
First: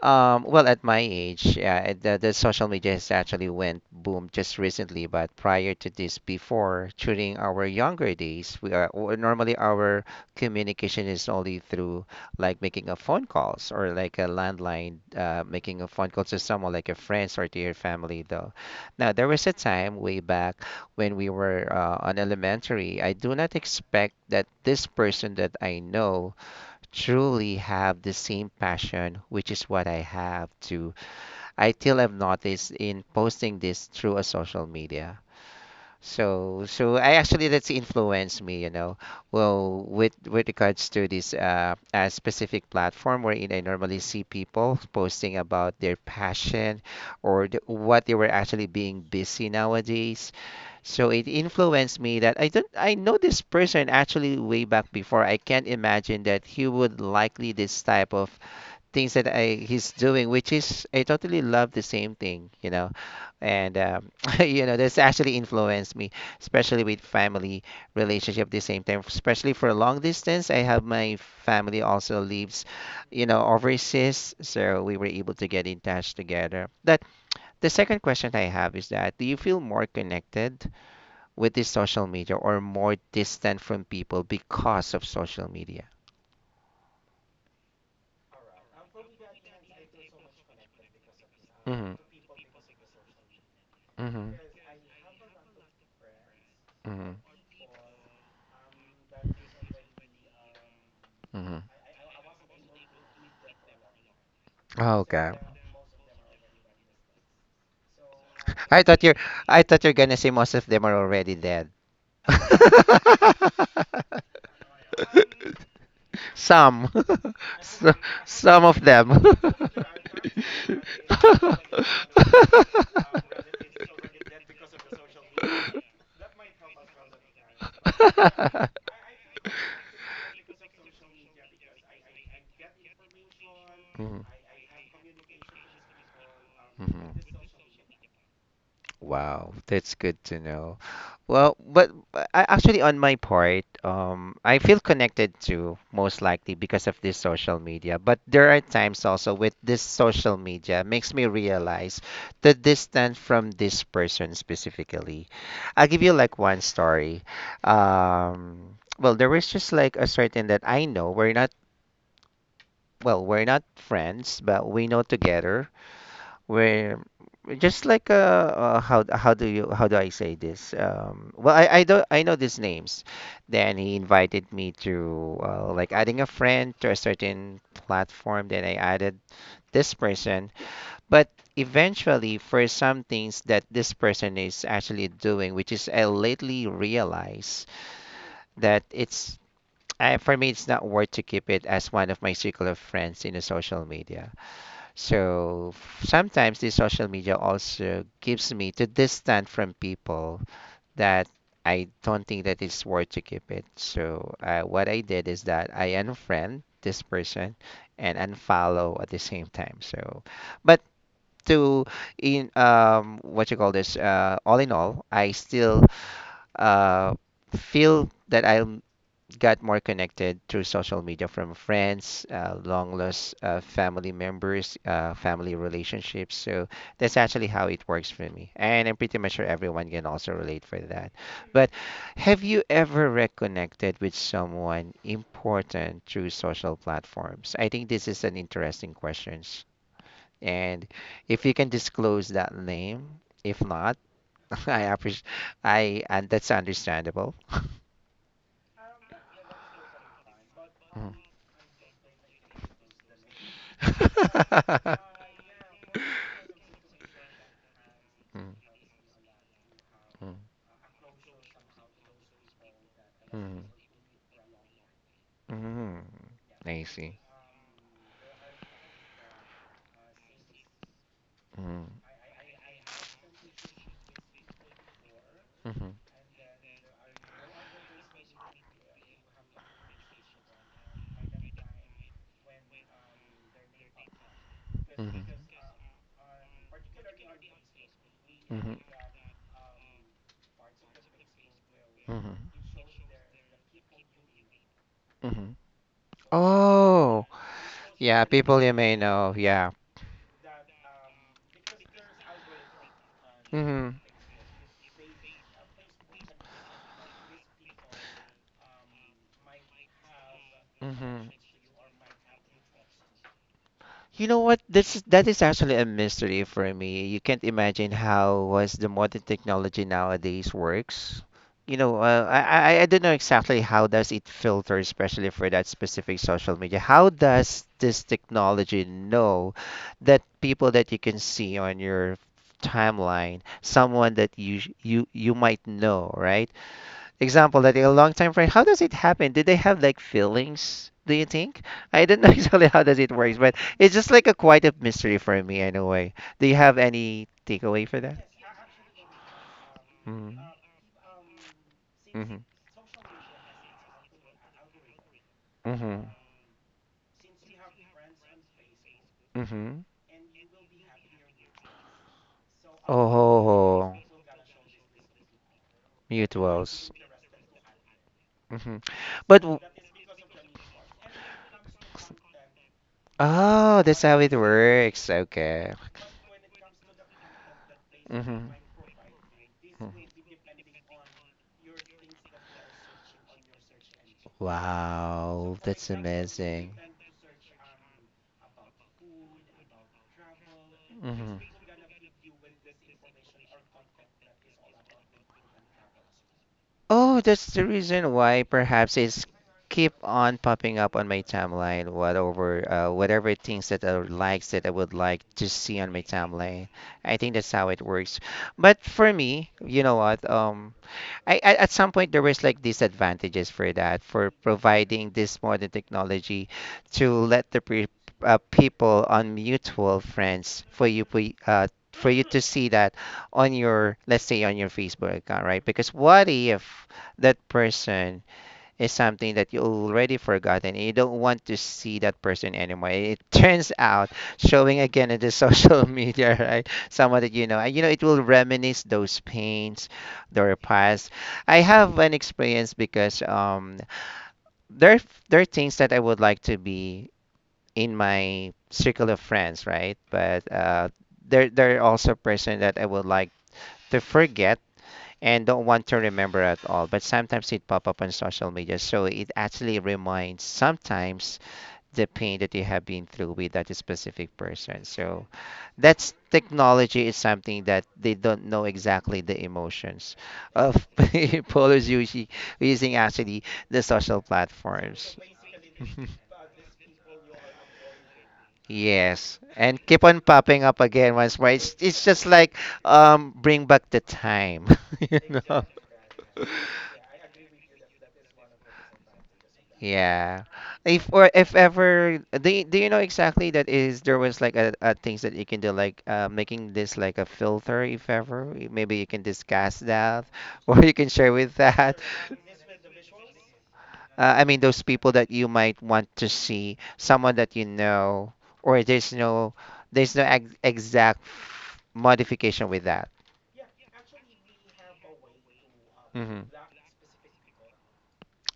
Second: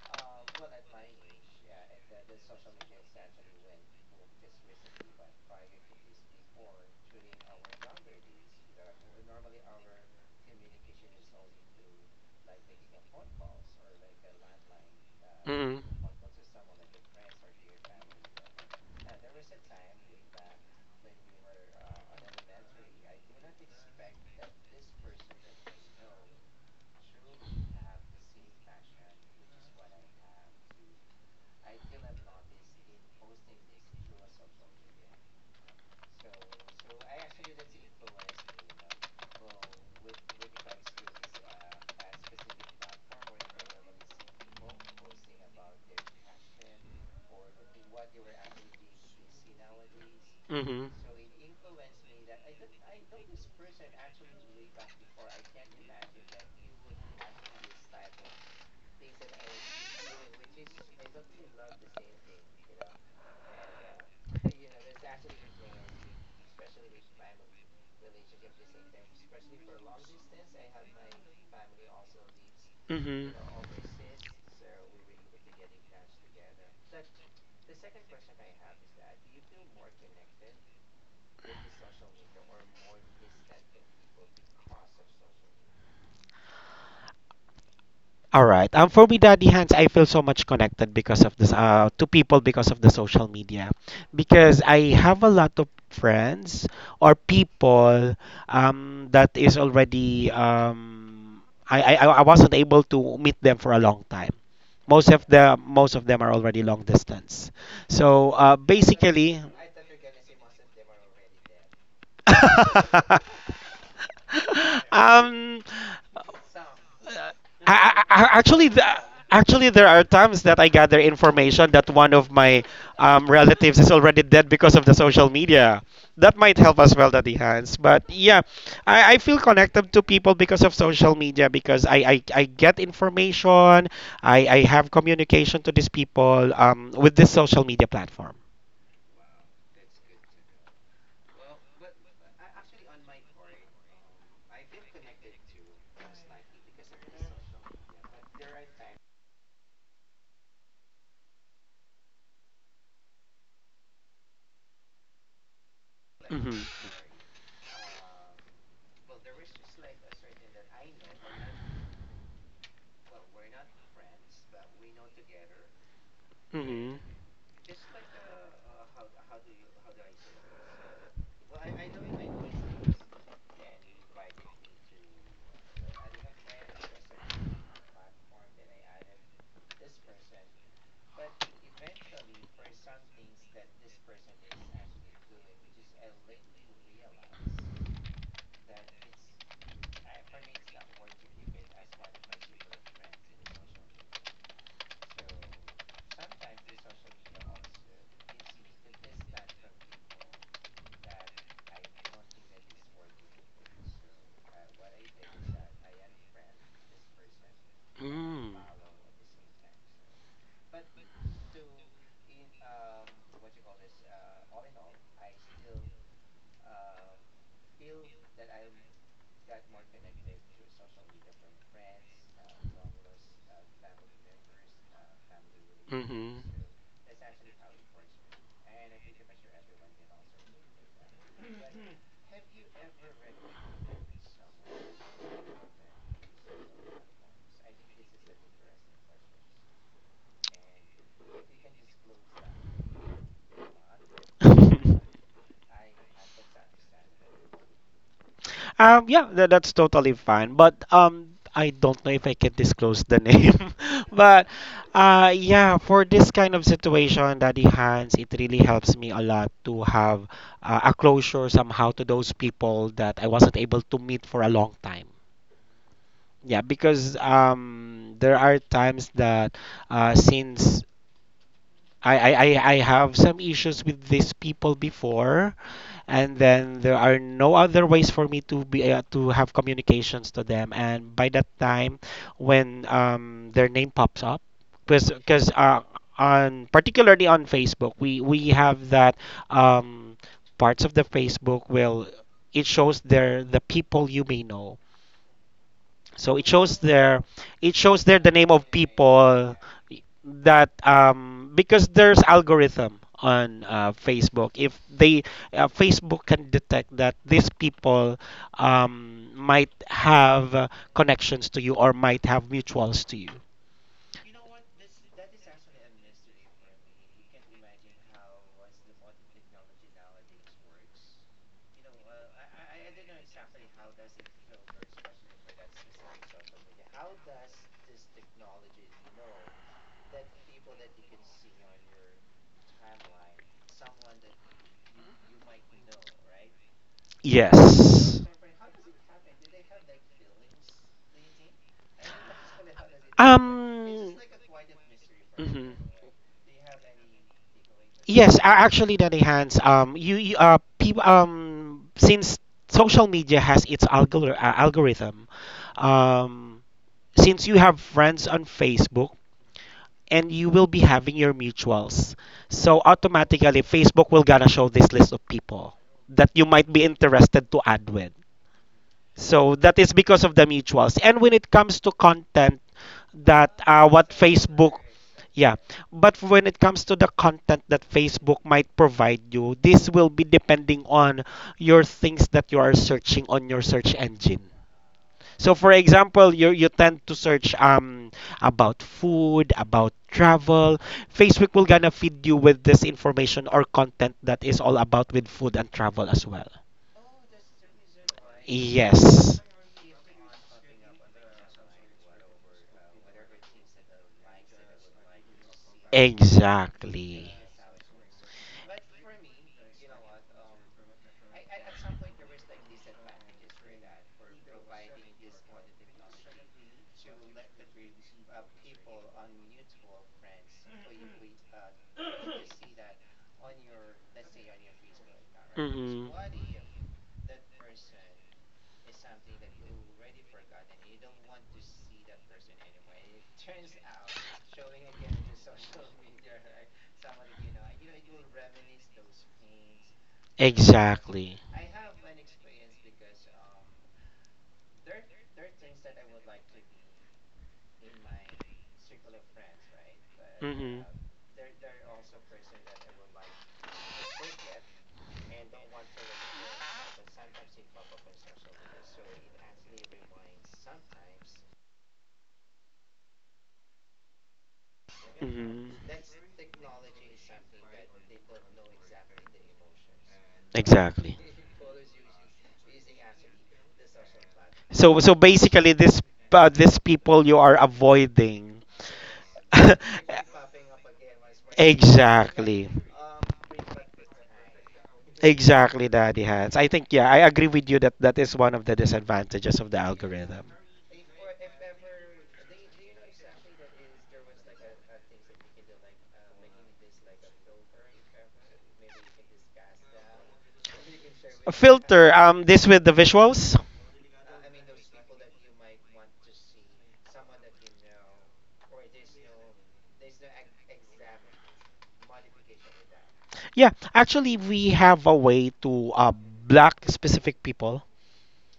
Speaker 1: Well, at my age, yeah, the social media has actually went boom just recently. But prior to this, before during our younger days, we are or normally our communication is only through like making a phone calls or like a landline, making a phone
Speaker 2: hmm
Speaker 1: call to someone like your friends or to your family. Though, now there was a time way back when we were on elementary. I do not expect that this person that I know truly have the same passion, which is what I have to. I till have noticed in posting this through a social media. So, I actually that's influenced me, you know. Well, with regards to this specific platform wherein I normally see people posting about their passion or what they were actually being busy nowadays.
Speaker 2: hmm
Speaker 1: So it influenced me that I don't I know this person actually way back before. I can't imagine that he would likely this type of things that I he's doing, which is I totally love the same thing, you know. And *laughs* you know, that's actually influenced me, especially with family relationship at the same time, especially for long distance. I have my family also lives, you
Speaker 2: hmm
Speaker 1: know, overseas, so we were able to get in touch together. But the second question I have is that do you feel more connected with the social media, or more distant from people because of social media?
Speaker 2: All right. For me, Daddy Hands, I feel so much connected because of this.
Speaker 1: Mhm.
Speaker 2: To people because of the social media,
Speaker 1: Mhm.
Speaker 2: because I have a lot of friends or
Speaker 1: Mhm.
Speaker 2: people that is already
Speaker 1: Mhm.
Speaker 2: I wasn't able to meet them for a long time.
Speaker 1: Okay.
Speaker 2: Most of them are already long distance. So
Speaker 1: *laughs* I thought you're
Speaker 2: basically.
Speaker 1: I thought you're gonna say most of them are already dead.
Speaker 2: *laughs* um,
Speaker 1: *laughs* Some. *laughs* So- Some
Speaker 2: actually,
Speaker 1: of them. *laughs*
Speaker 2: actually, there are times that I gather information that one of my relatives is already dead because of the social media. That might help as well, Daddy Hans. But yeah, I feel connected to people because of social media because I get information,
Speaker 1: Mhm.
Speaker 2: I have communication to these people with this
Speaker 1: Hmm.
Speaker 2: social media platform.
Speaker 1: Wow, that's good to know. Well, but I actually on my part, I feel connected to most likely because of this social media. But there are times also with this social media makes me realize the distance from this person specifically. I'll give you like one
Speaker 2: Mm-hmm.
Speaker 1: story. Well, there was just like a certain that I know we're not friends, but we know together
Speaker 2: Mm-hmm.
Speaker 1: where just like how do I say this? Well, I don't I know these names. Then he invited me to like adding a friend to a certain platform. Then I added this person, but eventually for some things that this person is actually doing, which is I lately realize that it's... For me, it's not worth to keep it as one of my circle of friends in the social media. So sometimes this social media also gives me to distance from people that I don't think that it's worth to keep it. So, what I did is that I unfriend this person and unfollow at the same time. So, but to in what you call this all in all, I still uh feel that I got more connected through social media from friends, long lost family members, family
Speaker 2: Mm-hmm.
Speaker 1: relationships. So that's actually how it works for me. And I'm pretty much sure everyone can also relate for that. But have you ever reconnected with someone important through social platforms? I think this is an interesting question. And if you can disclose that name, if not, *laughs* I appreciate...
Speaker 2: *laughs*
Speaker 1: I and that's understandable. *laughs*
Speaker 2: Yeah, that's totally fine. But
Speaker 1: Mm.
Speaker 2: I don't know if I can disclose the name. *laughs* But
Speaker 1: *laughs*
Speaker 2: yeah, for this kind of situation, Daddy Hans, it
Speaker 1: Mm,
Speaker 2: really helps me a lot to have a closure somehow to those people that I wasn't
Speaker 1: mm,
Speaker 2: able to meet for a long time.
Speaker 1: mm, mm.
Speaker 2: Yeah,
Speaker 1: I
Speaker 2: because
Speaker 1: see.
Speaker 2: there are times that since
Speaker 1: Mm,
Speaker 2: I have some issues with these people before,
Speaker 1: mhm,
Speaker 2: and then there are no other ways for me to be to have communications to them. And by that time, when their name pops up, because
Speaker 1: mhm,
Speaker 2: on particularly on Facebook, we have
Speaker 1: mhm,
Speaker 2: that um, parts of the Facebook will,
Speaker 1: mhm,
Speaker 2: it shows their, the people you may know.
Speaker 1: mhm.
Speaker 2: So
Speaker 1: Oh,
Speaker 2: it shows there
Speaker 1: yeah,
Speaker 2: the name
Speaker 1: people
Speaker 2: of
Speaker 1: you may know.
Speaker 2: people
Speaker 1: Yeah.
Speaker 2: that because there's algorithm on
Speaker 1: Mm-hmm.
Speaker 2: Facebook. If they Facebook can detect that these people might have
Speaker 1: Mm-hmm.
Speaker 2: connections to you or might have mutuals to you.
Speaker 1: You know what? That is actually a mystery for me. You can't imagine how was the modern technology nowadays works. I don't know exactly how does it filter, especially for that specific social media. How does this technology know that people that you can see on your timeline, someone that you sh- you might know, right? Example that a
Speaker 2: Yes.
Speaker 1: longtime friend, how does it happen? Did they have like feelings, do you think? I don't know *laughs* exactly how does it works, but it's just
Speaker 2: Um.
Speaker 1: like a quite a mystery for me
Speaker 2: Mhm.
Speaker 1: in a way. Do you have any takeaway for that?
Speaker 2: Yes, actually, Nanay Hans, you
Speaker 1: Mm-hmm.
Speaker 2: people, since
Speaker 1: Mm-hmm.
Speaker 2: social media has its algorithm,
Speaker 1: Mm-hmm.
Speaker 2: um, since you have friends on Facebook
Speaker 1: Mm-hmm.
Speaker 2: and you will be having your mutuals, so automatically
Speaker 1: Oh,
Speaker 2: Facebook will gonna show this list of people that you might
Speaker 1: mutuals.
Speaker 2: be interested to add with.
Speaker 1: Mm-hmm. but
Speaker 2: So
Speaker 1: w-
Speaker 2: that is because of the mutuals. And when it comes to content that
Speaker 1: oh, that's
Speaker 2: what
Speaker 1: how it
Speaker 2: Facebook
Speaker 1: works.
Speaker 2: yeah
Speaker 1: Okay.
Speaker 2: but when it comes to the content that Facebook
Speaker 1: Mm-hmm.
Speaker 2: might provide you, this
Speaker 1: Hmm.
Speaker 2: will be depending on your things that you are searching on your search engine. So
Speaker 1: Wow,
Speaker 2: for
Speaker 1: that's
Speaker 2: example, you
Speaker 1: amazing.
Speaker 2: tend to search about food, about travel,
Speaker 1: Mhm.
Speaker 2: Facebook will gonna feed you with this information or content that is all about with food and travel as well.
Speaker 1: Oh, that's the reason why perhaps it's
Speaker 2: Yes,
Speaker 1: keep on popping up on my timeline, whatever whatever things that I would likes that I would like to see on my timeline. I
Speaker 2: exactly.
Speaker 1: think that's how it works. But for me, you know what? I at some point there was like disadvantages for that for providing this modern technology to let the people on mutual friends for you for you to see that on your let's say on your Facebook account, right? Because
Speaker 2: Mm-hmm.
Speaker 1: what if that person is something that you already forgotten, and you don't want to see that person anymore. It *laughs* turns out showing again in the social *laughs* media, right? Someone that you know, and it will reminisce those pains, their past.
Speaker 2: Exactly.
Speaker 1: I have an experience because there there are things that I would like to be in my circle of friends, right? But
Speaker 2: Mhm.
Speaker 1: uh, there there are also person that I would like to forget and don't want to remember at all. But sometimes it pop up on social media, so it actually reminds sometimes the pain that you have been through with that specific person. So
Speaker 2: Mhm.
Speaker 1: that's technology is something that they don't know exactly the emotions of *laughs*
Speaker 2: Exactly.
Speaker 1: people is usually using actually the social
Speaker 2: So so
Speaker 1: platforms.
Speaker 2: basically
Speaker 1: *laughs*
Speaker 2: this these people you are avoiding. *laughs*
Speaker 1: Yes, and keep on popping up again once more. It's just like
Speaker 2: Exactly.
Speaker 1: bring back the time, *laughs* you know.
Speaker 2: Exactly, Daddy Hans. I think yeah, I agree with you that that is one of the disadvantages of the
Speaker 1: Yeah.
Speaker 2: algorithm.
Speaker 1: If or if ever do you know exactly that is there was like a things that you can do like making this like a filter if ever maybe you can discuss that *laughs* or you can share with that
Speaker 2: Filter this with the visuals,
Speaker 1: I mean those people that you might want to see someone that you know or there's no ex exact modification with that.
Speaker 2: yeah, actually we have a way to
Speaker 1: Hmm.
Speaker 2: block specific people.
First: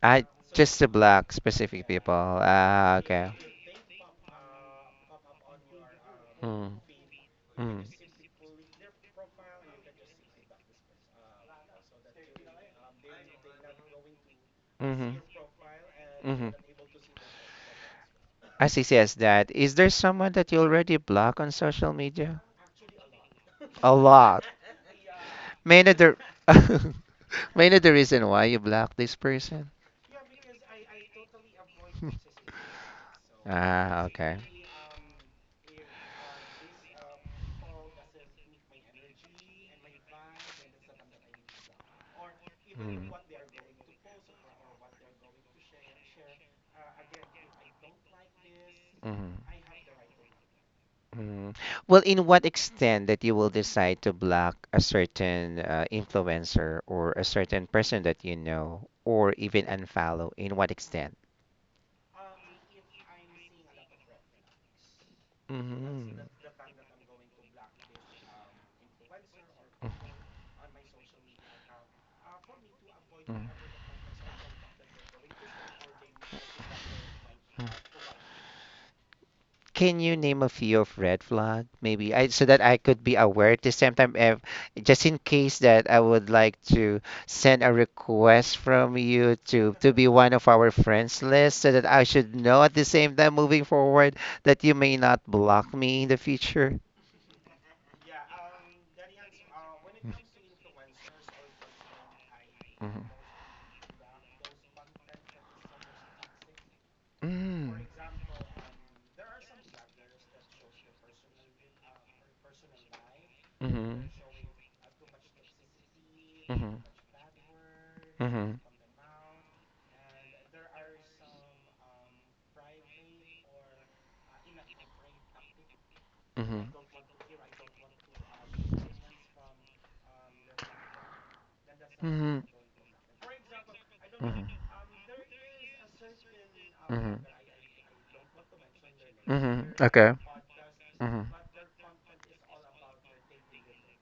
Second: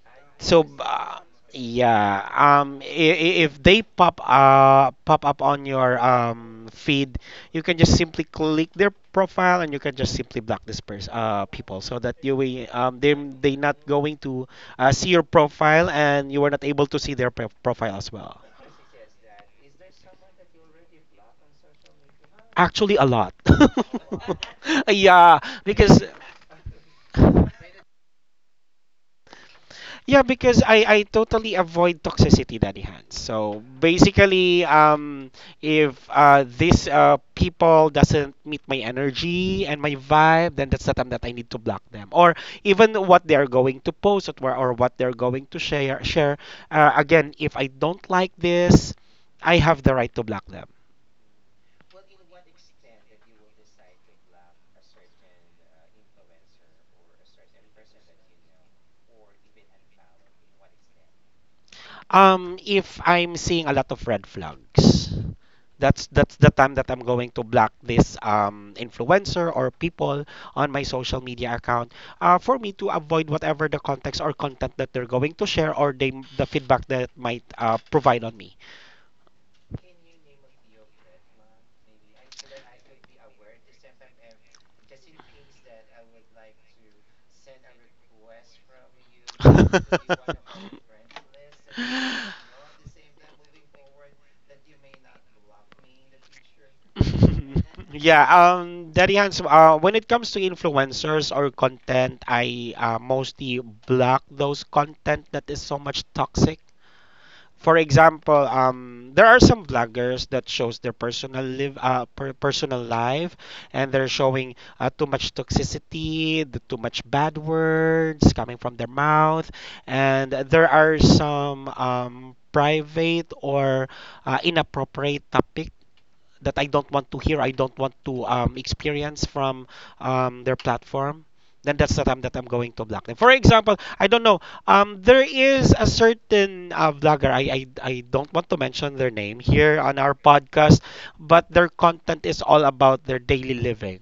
Speaker 1: I
Speaker 2: So,
Speaker 1: just to
Speaker 2: uh,
Speaker 1: block specific people.
Speaker 2: yeah,
Speaker 1: Ah, okay.
Speaker 2: if they pop up on your
Speaker 1: Mm-hmm.
Speaker 2: feed, you can just simply click their profile and you can just simply block this person people, so that you will um, they not going to see
Speaker 1: Mm-hmm.
Speaker 2: your profile and you
Speaker 1: Hmm.
Speaker 2: are not able to see their profile as well.
Speaker 1: I see, yes, that. Is there someone that you already block on social media?
Speaker 2: Actually, a lot.
Speaker 1: A lot.
Speaker 2: *laughs* Yeah,
Speaker 1: May not
Speaker 2: because.
Speaker 1: the... *laughs* may not the reason why you block this person?
Speaker 2: Yeah, because I totally avoid toxicity,
Speaker 1: *laughs*
Speaker 2: Daddy Hans. So
Speaker 1: Ah, okay.
Speaker 2: basically, if this people doesn't meet my energy and my vibe, then that's the time that I need to block them. Or even
Speaker 1: Mm.
Speaker 2: what they are going to post, or what they're going to share. Share again, if I don't like this,
Speaker 1: Mhm,
Speaker 2: I have the right to block them.
Speaker 1: mhm. Well, in what extent that you will decide to block a certain influencer or a certain person that you know, or even unfollow? In what extent?
Speaker 2: If I'm seeing a lot of red flags,
Speaker 1: Mm-hmm.
Speaker 2: that's the time that I'm going to block this influencer or people on my social media account, for me to avoid
Speaker 1: Mm-hmm.
Speaker 2: whatever the context or content that they're going to share, the feedback that might provide on me.
Speaker 1: Can you name a few of red flag, maybe? I so that I could be aware at the same time if just in case that I would like to send a request from you to be one of our friends list so that I should
Speaker 2: *laughs*
Speaker 1: know at the same time moving forward that you may not block me in the future.
Speaker 2: *laughs* Yeah, Daddy Hans, when it comes to influencers or content, I
Speaker 1: Mm-hmm.
Speaker 2: mostly block those content that is so much toxic.
Speaker 1: Mm.
Speaker 2: For example, there are some bloggers that shows their personal live, per personal life, and
Speaker 1: Mm-hmm.
Speaker 2: they're showing too much toxicity, the
Speaker 1: Mm-hmm.
Speaker 2: too much bad words
Speaker 1: Mm-hmm.
Speaker 2: coming from their mouth, and there are some private or inappropriate topics that I don't want to hear, I don't want to experience from their platform, then that's the time that
Speaker 1: Mm-hmm.
Speaker 2: I'm going to block them. For example, I don't know.
Speaker 1: Mm-hmm.
Speaker 2: There is a certain
Speaker 1: Mm-hmm.
Speaker 2: vlogger. I don't want to mention their name
Speaker 1: Mm-hmm.
Speaker 2: here on
Speaker 1: Okay.
Speaker 2: our podcast, but their content is all about their daily living.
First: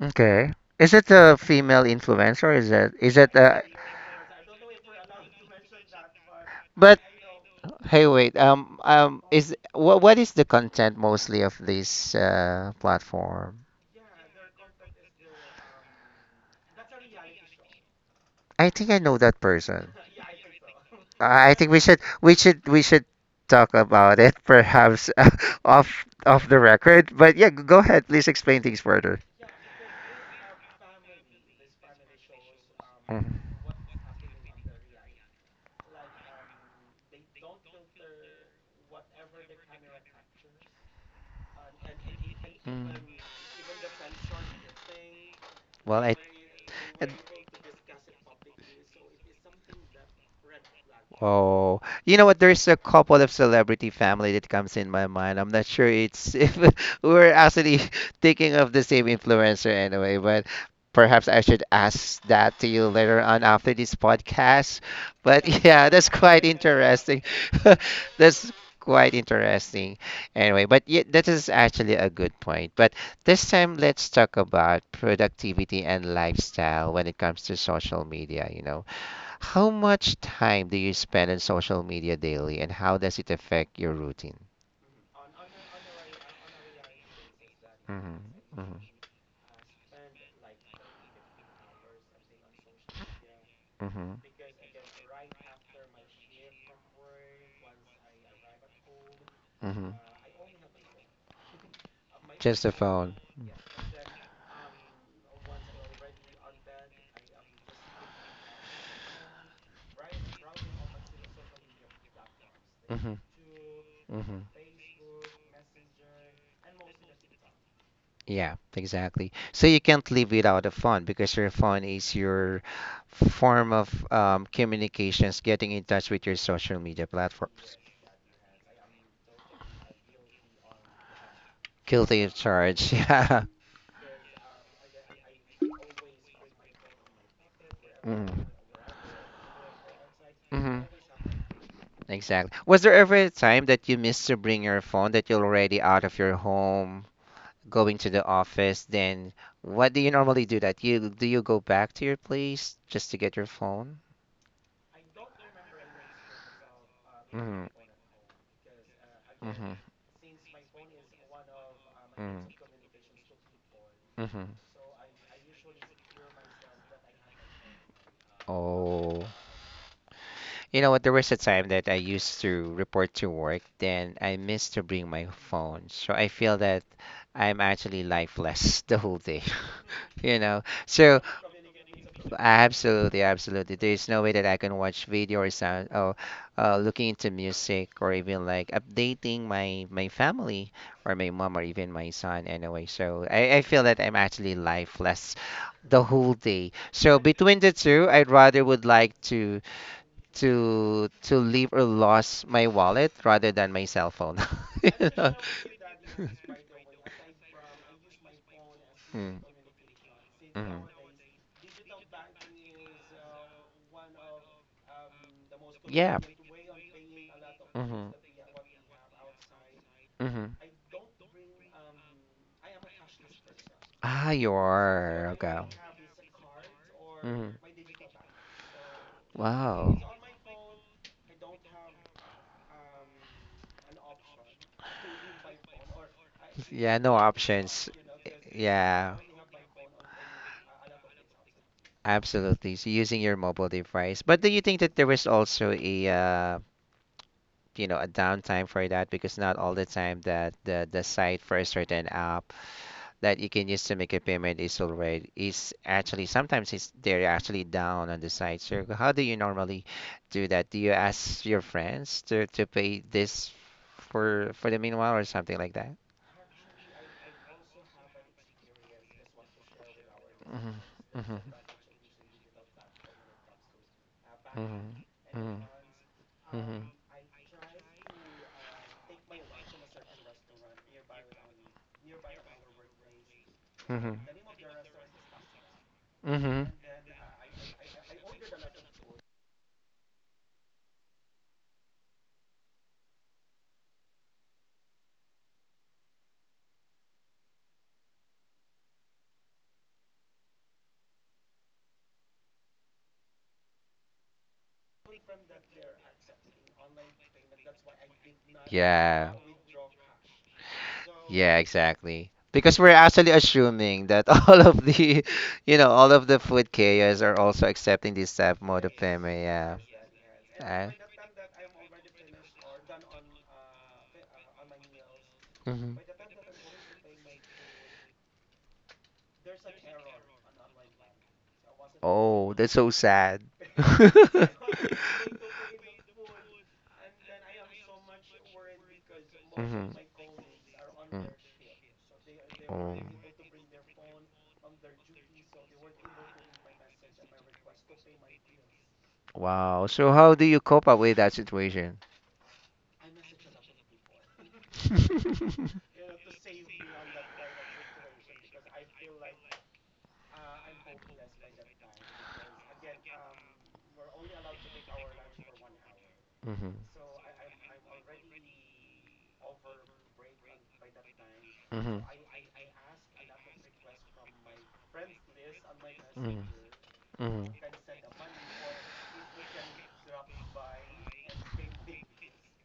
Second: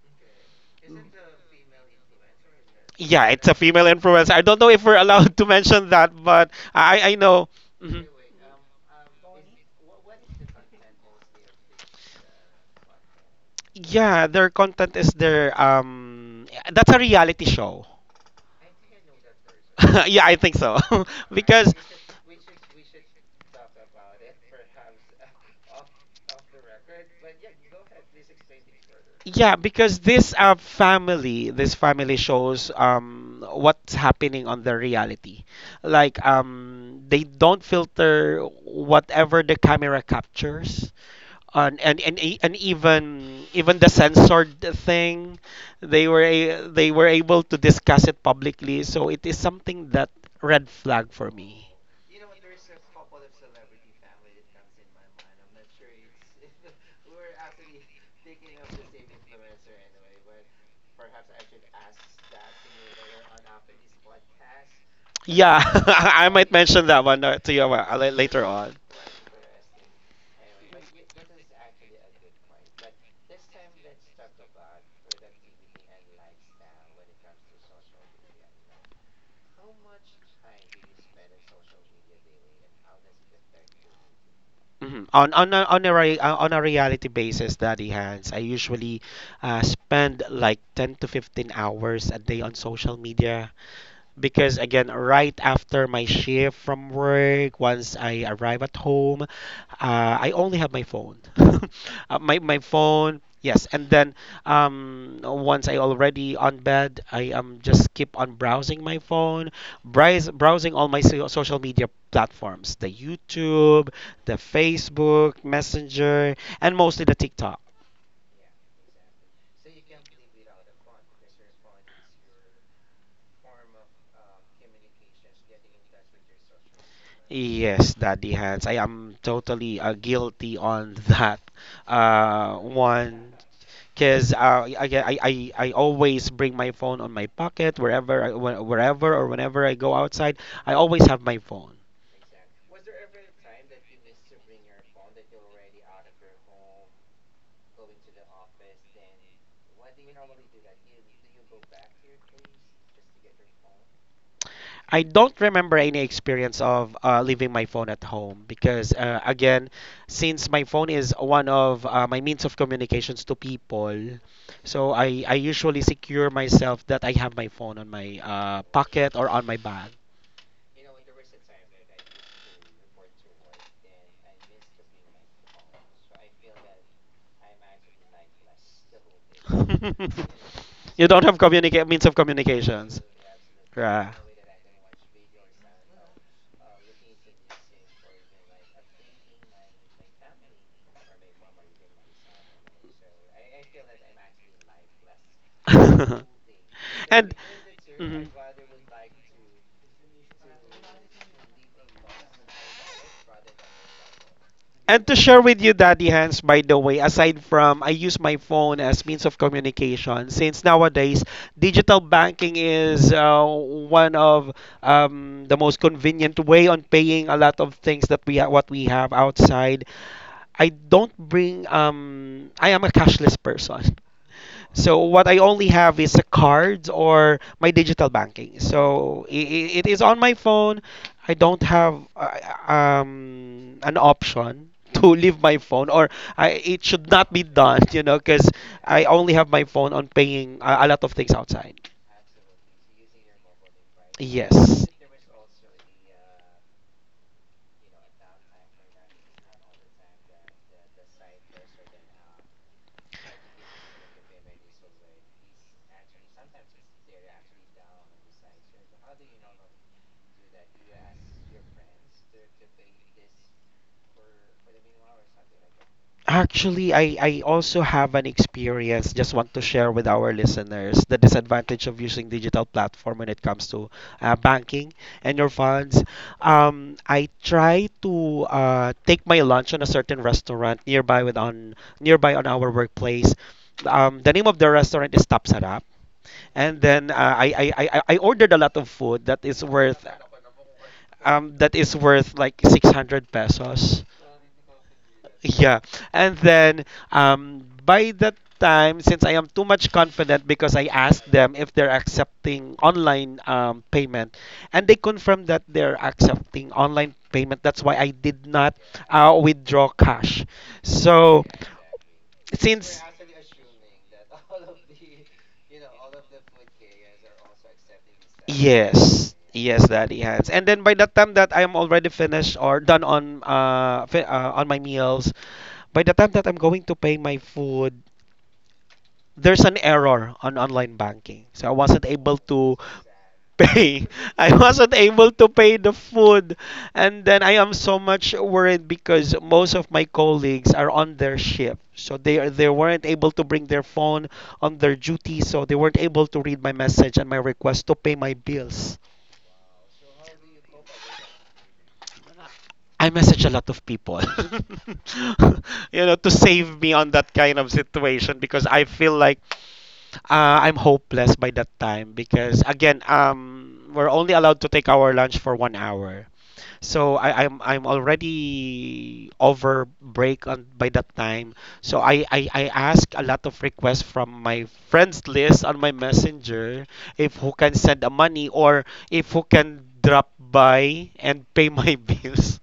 Speaker 1: Mm-hmm. Okay. Is it a female influencer? Is it? Is
Speaker 2: Yeah,
Speaker 1: it?
Speaker 2: it's a female influencer. I don't know if we're allowed to mention that, but
Speaker 1: But
Speaker 2: I know.
Speaker 1: hey,
Speaker 2: Mhm.
Speaker 1: wait. Is what? What is the content mostly of this platform?
Speaker 2: Yeah, their content is their that's a reality show.
Speaker 1: I think I know that person.
Speaker 2: *laughs* Yeah, I think so. *laughs*
Speaker 1: I think
Speaker 2: because
Speaker 1: we should. We should. We should talk about it, perhaps *laughs* off the record. But yeah, go ahead. Please explain things further.
Speaker 2: yeah, because this this family shows
Speaker 1: Mm-hmm.
Speaker 2: what's happening on the reality. Like they don't filter whatever the camera captures. And, e- and
Speaker 1: Mm.
Speaker 2: Even even the censored thing
Speaker 1: Well,
Speaker 2: they
Speaker 1: I,
Speaker 2: were they were
Speaker 1: and
Speaker 2: able to discuss it publicly, so it is something that red flag for me.
Speaker 1: Oh, you know what? There's a couple of celebrity family that comes in my mind. I'm not sure it's *laughs* if we're actually *laughs* thinking of the same influencer anyway, but perhaps I should ask that to you later on after this podcast. But
Speaker 2: Yeah.
Speaker 1: *laughs*
Speaker 2: *laughs*
Speaker 1: yeah, that's
Speaker 2: I
Speaker 1: quite
Speaker 2: might mention that
Speaker 1: interesting.
Speaker 2: one to you
Speaker 1: *laughs*
Speaker 2: later
Speaker 1: That's
Speaker 2: on.
Speaker 1: quite interesting. Anyway, but yeah, that is actually a good point. But this time, let's talk about productivity and lifestyle when it comes to social media. You know, how much time do you spend on social media daily, and how does it affect your routine?
Speaker 2: Mhm. On a re, on a reality basis, Daddy
Speaker 1: Mm-hmm,
Speaker 2: Hands, I
Speaker 1: mm-hmm,
Speaker 2: usually spend like 10 to 15 hours a day on social media,
Speaker 1: mm-hmm,
Speaker 2: because again right after my shift from work, once I arrive at home,
Speaker 1: mm-hmm.
Speaker 2: I only have my phone. *laughs* My
Speaker 1: Just the phone.
Speaker 2: phone, yes. And then, once I already on bed, I just keep on browsing my phone, browsing all my social media platforms, the
Speaker 1: Mm-hmm,
Speaker 2: YouTube, the
Speaker 1: mm-hmm.
Speaker 2: Facebook Messenger, and mostly the TikTok.
Speaker 1: Yeah, exactly. So you can't live without a phone because your phone is your form of communications, getting in touch with your social media platforms.
Speaker 2: Yes, Daddy Hans, I am totally guilty on *laughs* that
Speaker 1: Guilty of charge. *laughs*
Speaker 2: one.
Speaker 1: Yeah.
Speaker 2: Because I always bring my phone on my pocket, wherever
Speaker 1: Mm-hmm.
Speaker 2: wherever or whenever I go outside. I always have my phone.
Speaker 1: Exactly. Was there ever a time that you missed to bring your phone that you're already out of your home, going to the office? Then what do you normally do that? You go back to your place just to get your phone?
Speaker 2: I don't remember any experience of leaving my
Speaker 1: Mm-hmm.
Speaker 2: phone at home, because again,
Speaker 1: Mm-hmm.
Speaker 2: since my phone is one of my means
Speaker 1: Mm-hmm.
Speaker 2: of communications to people,
Speaker 1: Hmm.
Speaker 2: so I usually secure myself that I have my phone on my pocket
Speaker 1: Oh.
Speaker 2: or on my bag.
Speaker 1: You know what? There was a time that I used to report to work, then I missed to bring my phone. So I feel that I'm actually lifeless *laughs* the whole day.
Speaker 2: *laughs*
Speaker 1: *laughs* You know,
Speaker 2: You
Speaker 1: so
Speaker 2: don't have means of communications.
Speaker 1: absolutely, absolutely. There's
Speaker 2: Yeah.
Speaker 1: no way that I can watch video or sound or looking into music or even like updating my family or my mom or even my son anyway. So I feel that I'm actually lifeless
Speaker 2: *laughs*
Speaker 1: the
Speaker 2: And
Speaker 1: whole day. So between the two,
Speaker 2: mhm.
Speaker 1: I'd rather would like to to leave or lost my wallet rather than my cell phone. *laughs*
Speaker 2: And
Speaker 1: You
Speaker 2: to
Speaker 1: know?
Speaker 2: share with you, Daddy
Speaker 1: *laughs*
Speaker 2: Hands, by the way, aside from I use my phone as means
Speaker 1: Mm,
Speaker 2: of communication, since
Speaker 1: mhm.
Speaker 2: nowadays digital banking is one of the most
Speaker 1: Yeah.
Speaker 2: convenient way on paying a lot of things
Speaker 1: Mm-hmm.
Speaker 2: that what we have outside.
Speaker 1: Mm-hmm.
Speaker 2: I don't bring, I am a cashless person.
Speaker 1: Ah, you
Speaker 2: So what
Speaker 1: are.
Speaker 2: I
Speaker 1: Okay.
Speaker 2: only have is a card or my
Speaker 1: Mm-hmm.
Speaker 2: digital banking. So it
Speaker 1: Wow.
Speaker 2: is on my phone. I don't have an option *laughs* to leave my phone, or it
Speaker 1: Yeah,
Speaker 2: should
Speaker 1: no
Speaker 2: not be done,
Speaker 1: options.
Speaker 2: you know, because I
Speaker 1: Yeah,
Speaker 2: only have my phone on paying a lot of things outside.
Speaker 1: absolutely. So using your mobile device. But do you think
Speaker 2: Yes.
Speaker 1: that there is also a you know, a downtime for that because not all the time that the site for a certain app that you can use to make a payment is already is actually sometimes it's they're actually down on the site. So how do you normally do that? Do you ask your friends to pay this for the meanwhile or something like that?
Speaker 2: Actually, I also have an experience. Just want to share with our
Speaker 1: Hmm.
Speaker 2: listeners the
Speaker 1: Hmm.
Speaker 2: disadvantage of using digital platform when it comes to banking
Speaker 1: Hmm.
Speaker 2: and your funds.
Speaker 1: Hmm. Hmm.
Speaker 2: I try to take my lunch on a certain restaurant nearby with on nearby on our workplace.
Speaker 1: Hmm.
Speaker 2: The name of the restaurant is Tapsarap,
Speaker 1: Hmm.
Speaker 2: and then I ordered a lot of food that is worth like 600 pesos. Yeah. And then, by that time, since I am too much confident, because I asked them if they're accepting online payment, and they confirmed that they're accepting online payment. That's why I did not
Speaker 1: Yeah.
Speaker 2: withdraw cash. So
Speaker 1: Yeah, exactly. Because we're
Speaker 2: since
Speaker 1: actually assuming that *laughs* all of the, you know, all of the food chaos are also accepting this type mode of
Speaker 2: Yes,
Speaker 1: payment. Yeah.
Speaker 2: yes, Daddy Hands. And then
Speaker 1: Uh,
Speaker 2: by the time that I'm already finished or done on my meals,
Speaker 1: mhm.
Speaker 2: by the time that I'm going to pay my food, there's an error on online banking. So I wasn't able
Speaker 1: Oh, that's
Speaker 2: to
Speaker 1: so sad.
Speaker 2: pay. *laughs*
Speaker 1: *laughs*
Speaker 2: I wasn't able to pay the food. And then I am so much worried because most
Speaker 1: Mhm.
Speaker 2: of my colleagues are on
Speaker 1: Mm.
Speaker 2: their shift. So they
Speaker 1: Oh.
Speaker 2: weren't able to bring their phone on their duty, so they weren't able to read my message and my request to pay my bills.
Speaker 1: Wow. So how do you cope up with that situation?
Speaker 2: I message a lot of people,
Speaker 1: *laughs* Hmm.
Speaker 2: *laughs* you know, to save me on that kind of situation, because I feel like I'm hopeless by that time, because again, we're only allowed to take our lunch for one hour.
Speaker 1: Hmm.
Speaker 2: So I'm already over break on by that time.
Speaker 1: Hmm. Hmm.
Speaker 2: So I ask a lot of requests from my friends list on my Messenger, if who can send a money, or if who can drop by and pay my *laughs* bills.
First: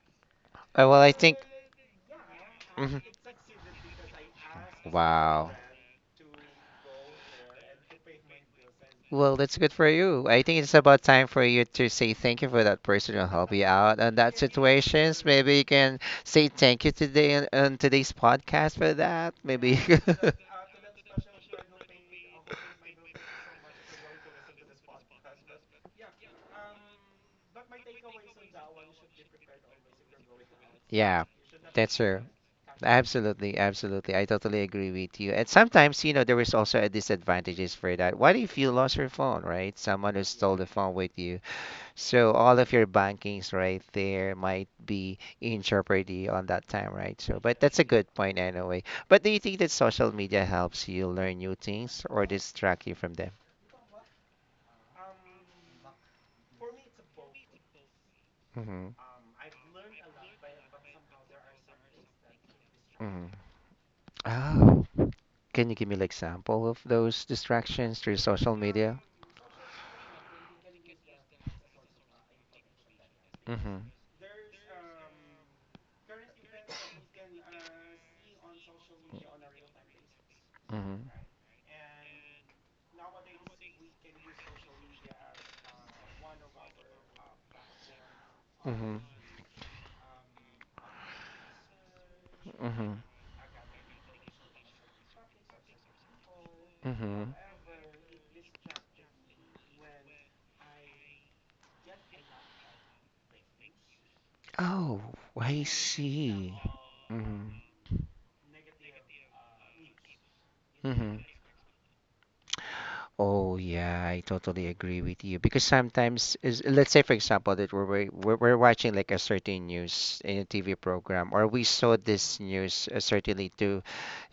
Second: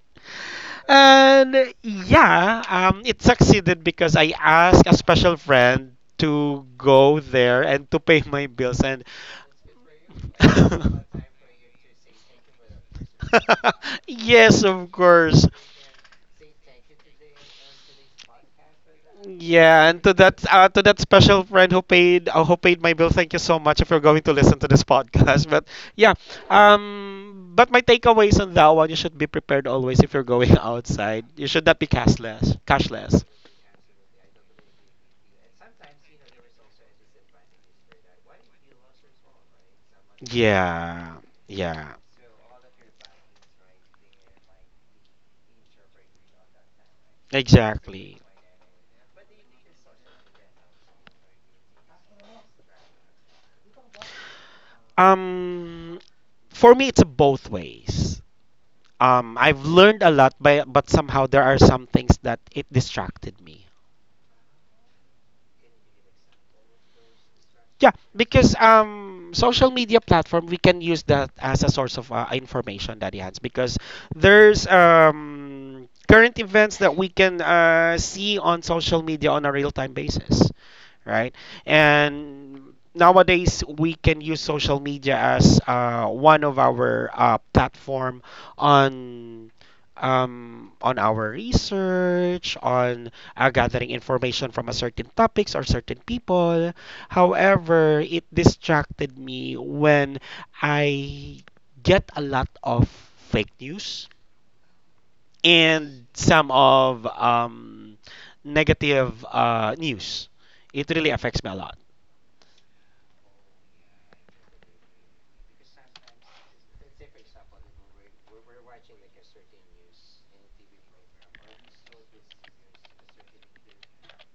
Speaker 1: Well, I think.
Speaker 2: And yeah,
Speaker 1: Mhm.
Speaker 2: it succeeded because I asked a special
Speaker 1: Wow.
Speaker 2: friend to go there and to pay my bills. And
Speaker 1: Well, that's good for you. I think it's about time
Speaker 2: *laughs*
Speaker 1: for you to say thank you for that person who helped you out on that
Speaker 2: yes, of
Speaker 1: situations.
Speaker 2: course.
Speaker 1: Maybe you can say thank you today on today's podcast for that. Maybe.
Speaker 2: Yeah,
Speaker 1: *laughs*
Speaker 2: and to that special friend who paid my bill, thank you so much if you're going to listen to this podcast. *laughs* But yeah. But my takeaways on that one, you should be prepared always if you're going *laughs* outside.
Speaker 1: Yeah,
Speaker 2: You should not be
Speaker 1: that's true.
Speaker 2: cashless. Cashless.
Speaker 1: Absolutely, absolutely. I totally agree with you. And sometimes, you know, there is also a disadvantages for that. What if you lost your phone, right? Someone who stole the phone
Speaker 2: Yeah.
Speaker 1: with you.
Speaker 2: Yeah.
Speaker 1: So all of your bankings right there might be in jeopardy on that time, right? So, but that's a good
Speaker 2: Exactly.
Speaker 1: point anyway. But do you think that social media helps you learn new things or distract you from them?
Speaker 2: Um, for me, it's both ways.
Speaker 1: Hmm.
Speaker 2: I've learned a lot, but somehow there are some things that it
Speaker 1: Hmm.
Speaker 2: distracted me.
Speaker 1: Oh, can you give me an example of those
Speaker 2: Yeah,
Speaker 1: distractions through
Speaker 2: because
Speaker 1: social media?
Speaker 2: social media platform, we can use that as a source of information, Daddy Hans. Because
Speaker 1: Hmm.
Speaker 2: there's current events that we can see on social media on a real time basis,
Speaker 1: Mhm.
Speaker 2: right? And nowadays we can use social media as one of our platform
Speaker 1: Mhm.
Speaker 2: on on our research,
Speaker 1: Mhm.
Speaker 2: on gathering information from a certain topics or certain people.
Speaker 1: Mhm.
Speaker 2: However, it distracted me when I get a lot of fake news
Speaker 1: Oh, I
Speaker 2: and some
Speaker 1: see.
Speaker 2: of
Speaker 1: Mhm.
Speaker 2: negative news. It really
Speaker 1: Mhm.
Speaker 2: affects me a lot.
Speaker 1: Oh yeah, I totally agree with you because sometimes is let's say for example that we're watching like a certain news in a TV program or we saw this news certainly to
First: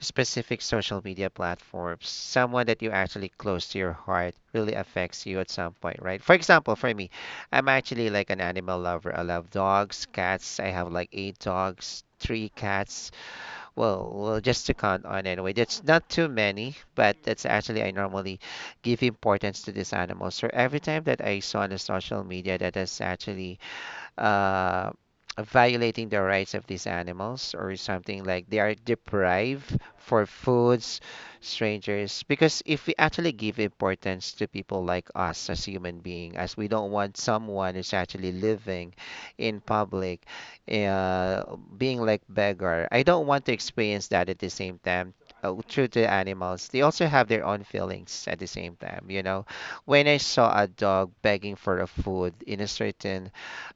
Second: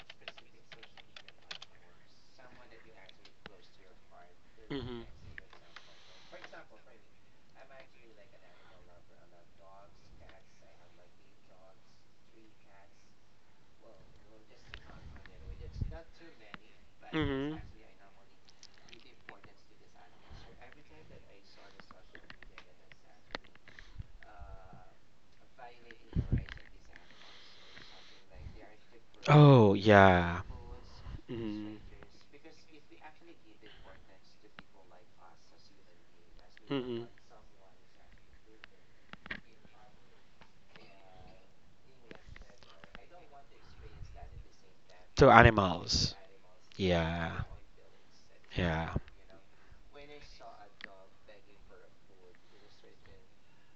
Speaker 1: specific social media platforms. Someone that you actually close to your heart really
Speaker 2: Mhm.
Speaker 1: affects you at some point, right? For example, for me, I'm actually like an animal lover. I love dogs, cats. I have like eight dogs, three cats. Well, well, just to count on anyway. That's not too many, but that's
Speaker 2: Mhm.
Speaker 1: actually I normally give importance to these animals. So every time that I saw on the social media that is actually uh, violating the rights of these animals or something like they are
Speaker 2: Oh,
Speaker 1: deprived for
Speaker 2: yeah.
Speaker 1: foods
Speaker 2: Mhm.
Speaker 1: strangers because if we actually give importance to people like us as human being as we don't
Speaker 2: Mhm.
Speaker 1: want someone who's actually living in public uh, being like beggar I don't want to experience that at the same time
Speaker 2: To
Speaker 1: through the
Speaker 2: animals.
Speaker 1: animals, they also have
Speaker 2: Yeah.
Speaker 1: their own feelings at the same
Speaker 2: Yeah.
Speaker 1: time. You know, when I saw a dog begging for a food in a certain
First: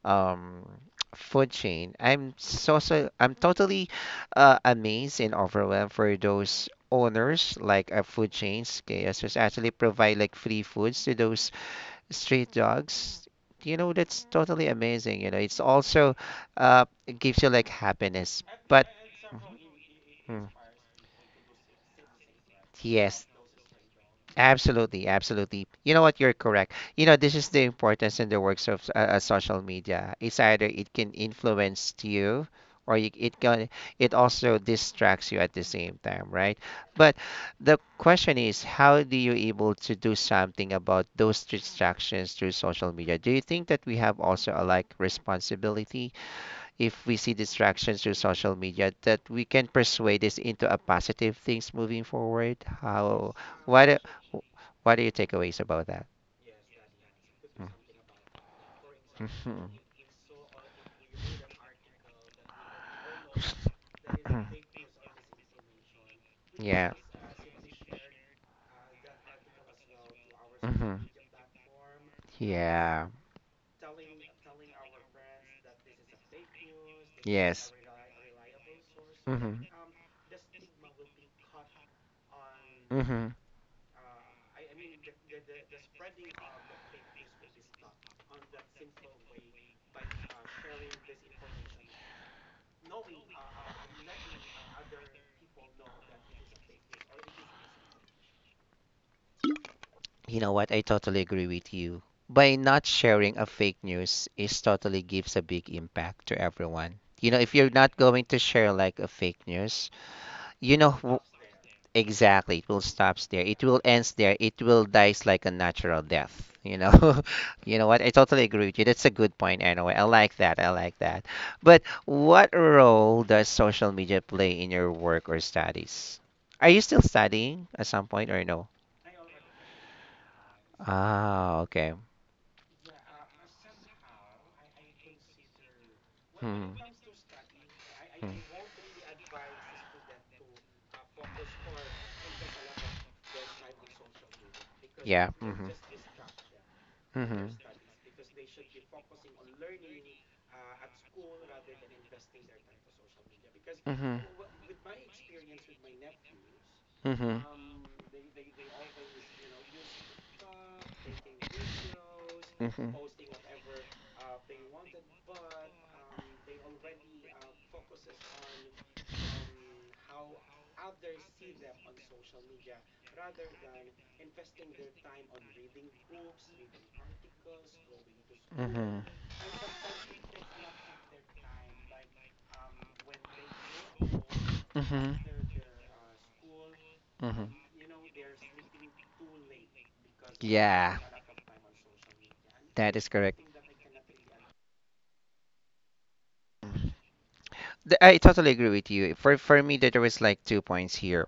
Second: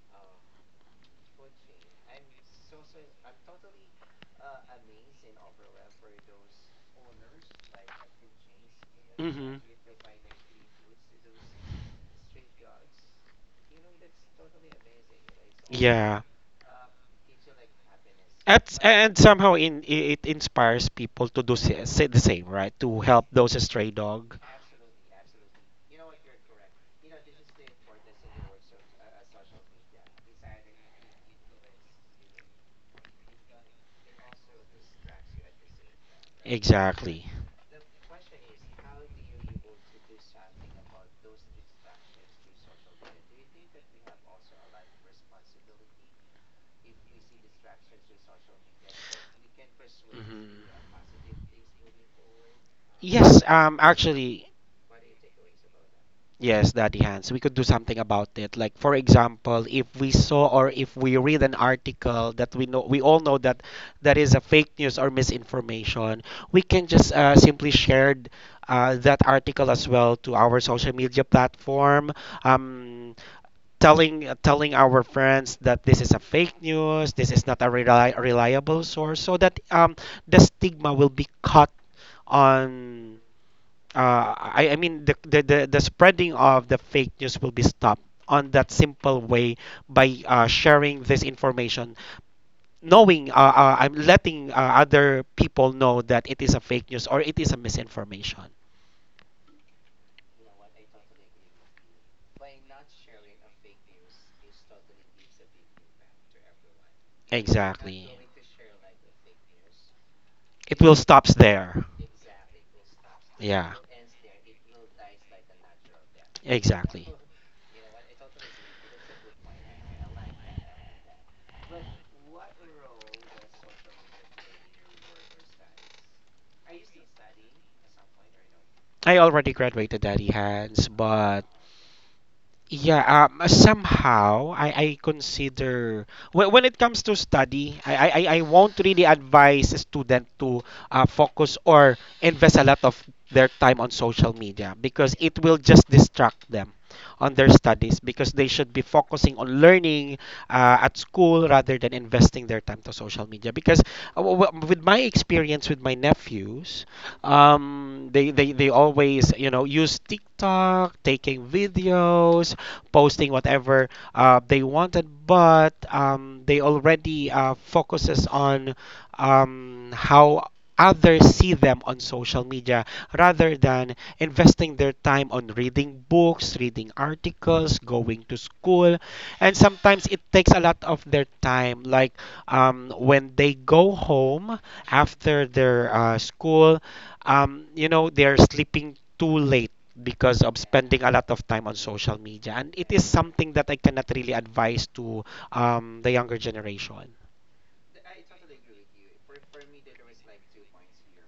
Speaker 1: um, *tsk* food chain, I'm so so I'm totally amazed and overwhelmed for those owners like food chains. KS was
Speaker 2: Mhm.
Speaker 1: actually provide like free foods to those street dogs. You know, that's totally amazing. You know, it's also
Speaker 2: Yeah.
Speaker 1: it gives you like happiness, but.
Speaker 2: And somehow it
Speaker 1: Mhm. Mm.
Speaker 2: inspires people to say the same, right? To help
Speaker 1: Yes,
Speaker 2: those stray dog.
Speaker 1: absolutely, absolutely. You know what? You're correct. You know, this is the importance in the works of social media. It's either it can influence you or it can it also distracts you at the same time, right? But
Speaker 2: Exactly.
Speaker 1: the question is, how do you able to do something about those distractions through social media? Do you think that we have also a like responsibility if we see distractions through social media that we can persuade this
Speaker 2: Mhm.
Speaker 1: into a positive things moving forward how
Speaker 2: Yes,
Speaker 1: what a-
Speaker 2: actually.
Speaker 1: w- what are your takeaways about that
Speaker 2: Yes, Daddy Hans, we could do
Speaker 1: *laughs*
Speaker 2: something about it. Like for example,
Speaker 1: Mhm.
Speaker 2: if we saw or if we read an article that we all know that that is a fake
Speaker 1: *clears throat*
Speaker 2: news or misinformation, we can
Speaker 1: yeah
Speaker 2: just simply share that article as well to our social
Speaker 1: Mhm.
Speaker 2: media platform.
Speaker 1: yeah
Speaker 2: Um, telling our friends that this is a fake news, this is not a
Speaker 1: yes
Speaker 2: reliable source, so that
Speaker 1: hmm
Speaker 2: the stigma will be cut on,
Speaker 1: hmm
Speaker 2: I mean the, the spreading of the fake news will be stopped on that simple way by sharing this information, knowing, I'm letting other people know that it is a fake news or it is a misinformation.
Speaker 1: You know what? I totally agree with you. By not sharing a fake news is totally gives a big impact to everyone. You know, if you're not
Speaker 2: Exactly,
Speaker 1: going to share like a fake news, you
Speaker 2: it
Speaker 1: know
Speaker 2: will stops
Speaker 1: wh-
Speaker 2: there.
Speaker 1: exactly it will stops there. It
Speaker 2: Yeah,
Speaker 1: will ends there. It will dies like a natural death. You
Speaker 2: exactly.
Speaker 1: know, *laughs* you know what? I totally agree with you. That's a good point anyway. I like that. I like that. But what role does social media play in your work or studies? Are you still studying at some point or no?
Speaker 2: I already graduated, Daddy hands but
Speaker 1: Ah, okay.
Speaker 2: yeah, somehow I consider, when
Speaker 1: Hmm.
Speaker 2: it comes to study, I, I, I
Speaker 1: Hmm.
Speaker 2: I won't really advise a student to focus or invest a lot of their time on social media because
Speaker 1: Yeah.
Speaker 2: it will
Speaker 1: Mm-hmm.
Speaker 2: just distract them on
Speaker 1: Mm-hmm.
Speaker 2: their studies, because they should be focusing on learning at school rather than investing their time to social media, because
Speaker 1: Mm-hmm.
Speaker 2: with my experience with my nephews,
Speaker 1: Mm-hmm.
Speaker 2: they always you know use TikTok, taking videos,
Speaker 1: Mm-hmm. Mm-hmm.
Speaker 2: posting whatever they wanted, but they already focuses on how others see them on social media rather than investing their time on reading books, reading articles, going to school,
Speaker 1: Mm-hmm.
Speaker 2: and sometimes it takes a lot of their time. Like, when they go home after their school,
Speaker 1: Mm-hmm.
Speaker 2: they're sleeping too late because of
Speaker 1: Yeah,
Speaker 2: spending a lot of time on social media. And it
Speaker 1: that
Speaker 2: is
Speaker 1: is correct.
Speaker 2: something that I cannot really advise to the younger
Speaker 1: Mm.
Speaker 2: generation.
Speaker 1: I totally agree with you. For me, there was like 2 points here.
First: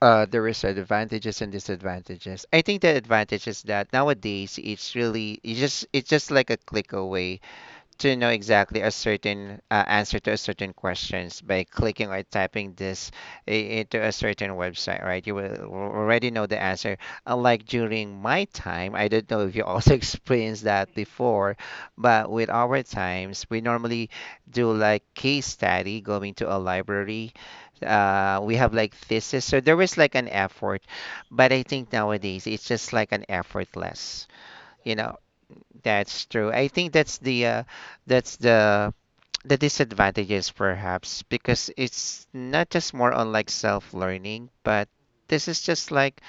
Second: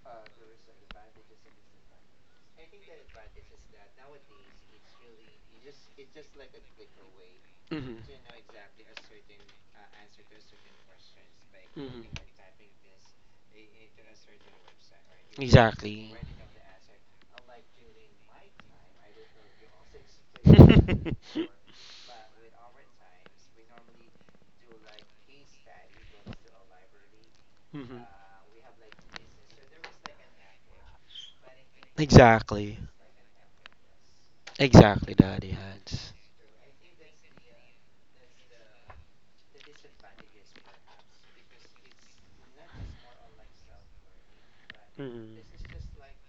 Speaker 1: There is advantages and disadvantages. I think the advantage is that nowadays it's really it's just like a click away
Speaker 2: Hmm.
Speaker 1: to know exactly a certain answer to a certain questions by
Speaker 2: Hmm.
Speaker 1: clicking or typing this into a certain website, right? You will
Speaker 2: Exactly.
Speaker 1: already know the answer. Unlike during my time, I don't know if you also *laughs* experienced that before,
Speaker 2: *laughs*
Speaker 1: but with our times, we normally do like case study, going to a library.
Speaker 2: Mhm.
Speaker 1: We have like thesis, so there was like an effort, but I think nowadays it's
Speaker 2: Exactly.
Speaker 1: just like an effortless. You
Speaker 2: Exactly,
Speaker 1: know,
Speaker 2: Daddy Hans.
Speaker 1: that's true. I think that's the that's the the disadvantages perhaps because it's not just more on like self-learning, but
Speaker 2: Hmm.
Speaker 1: this is just like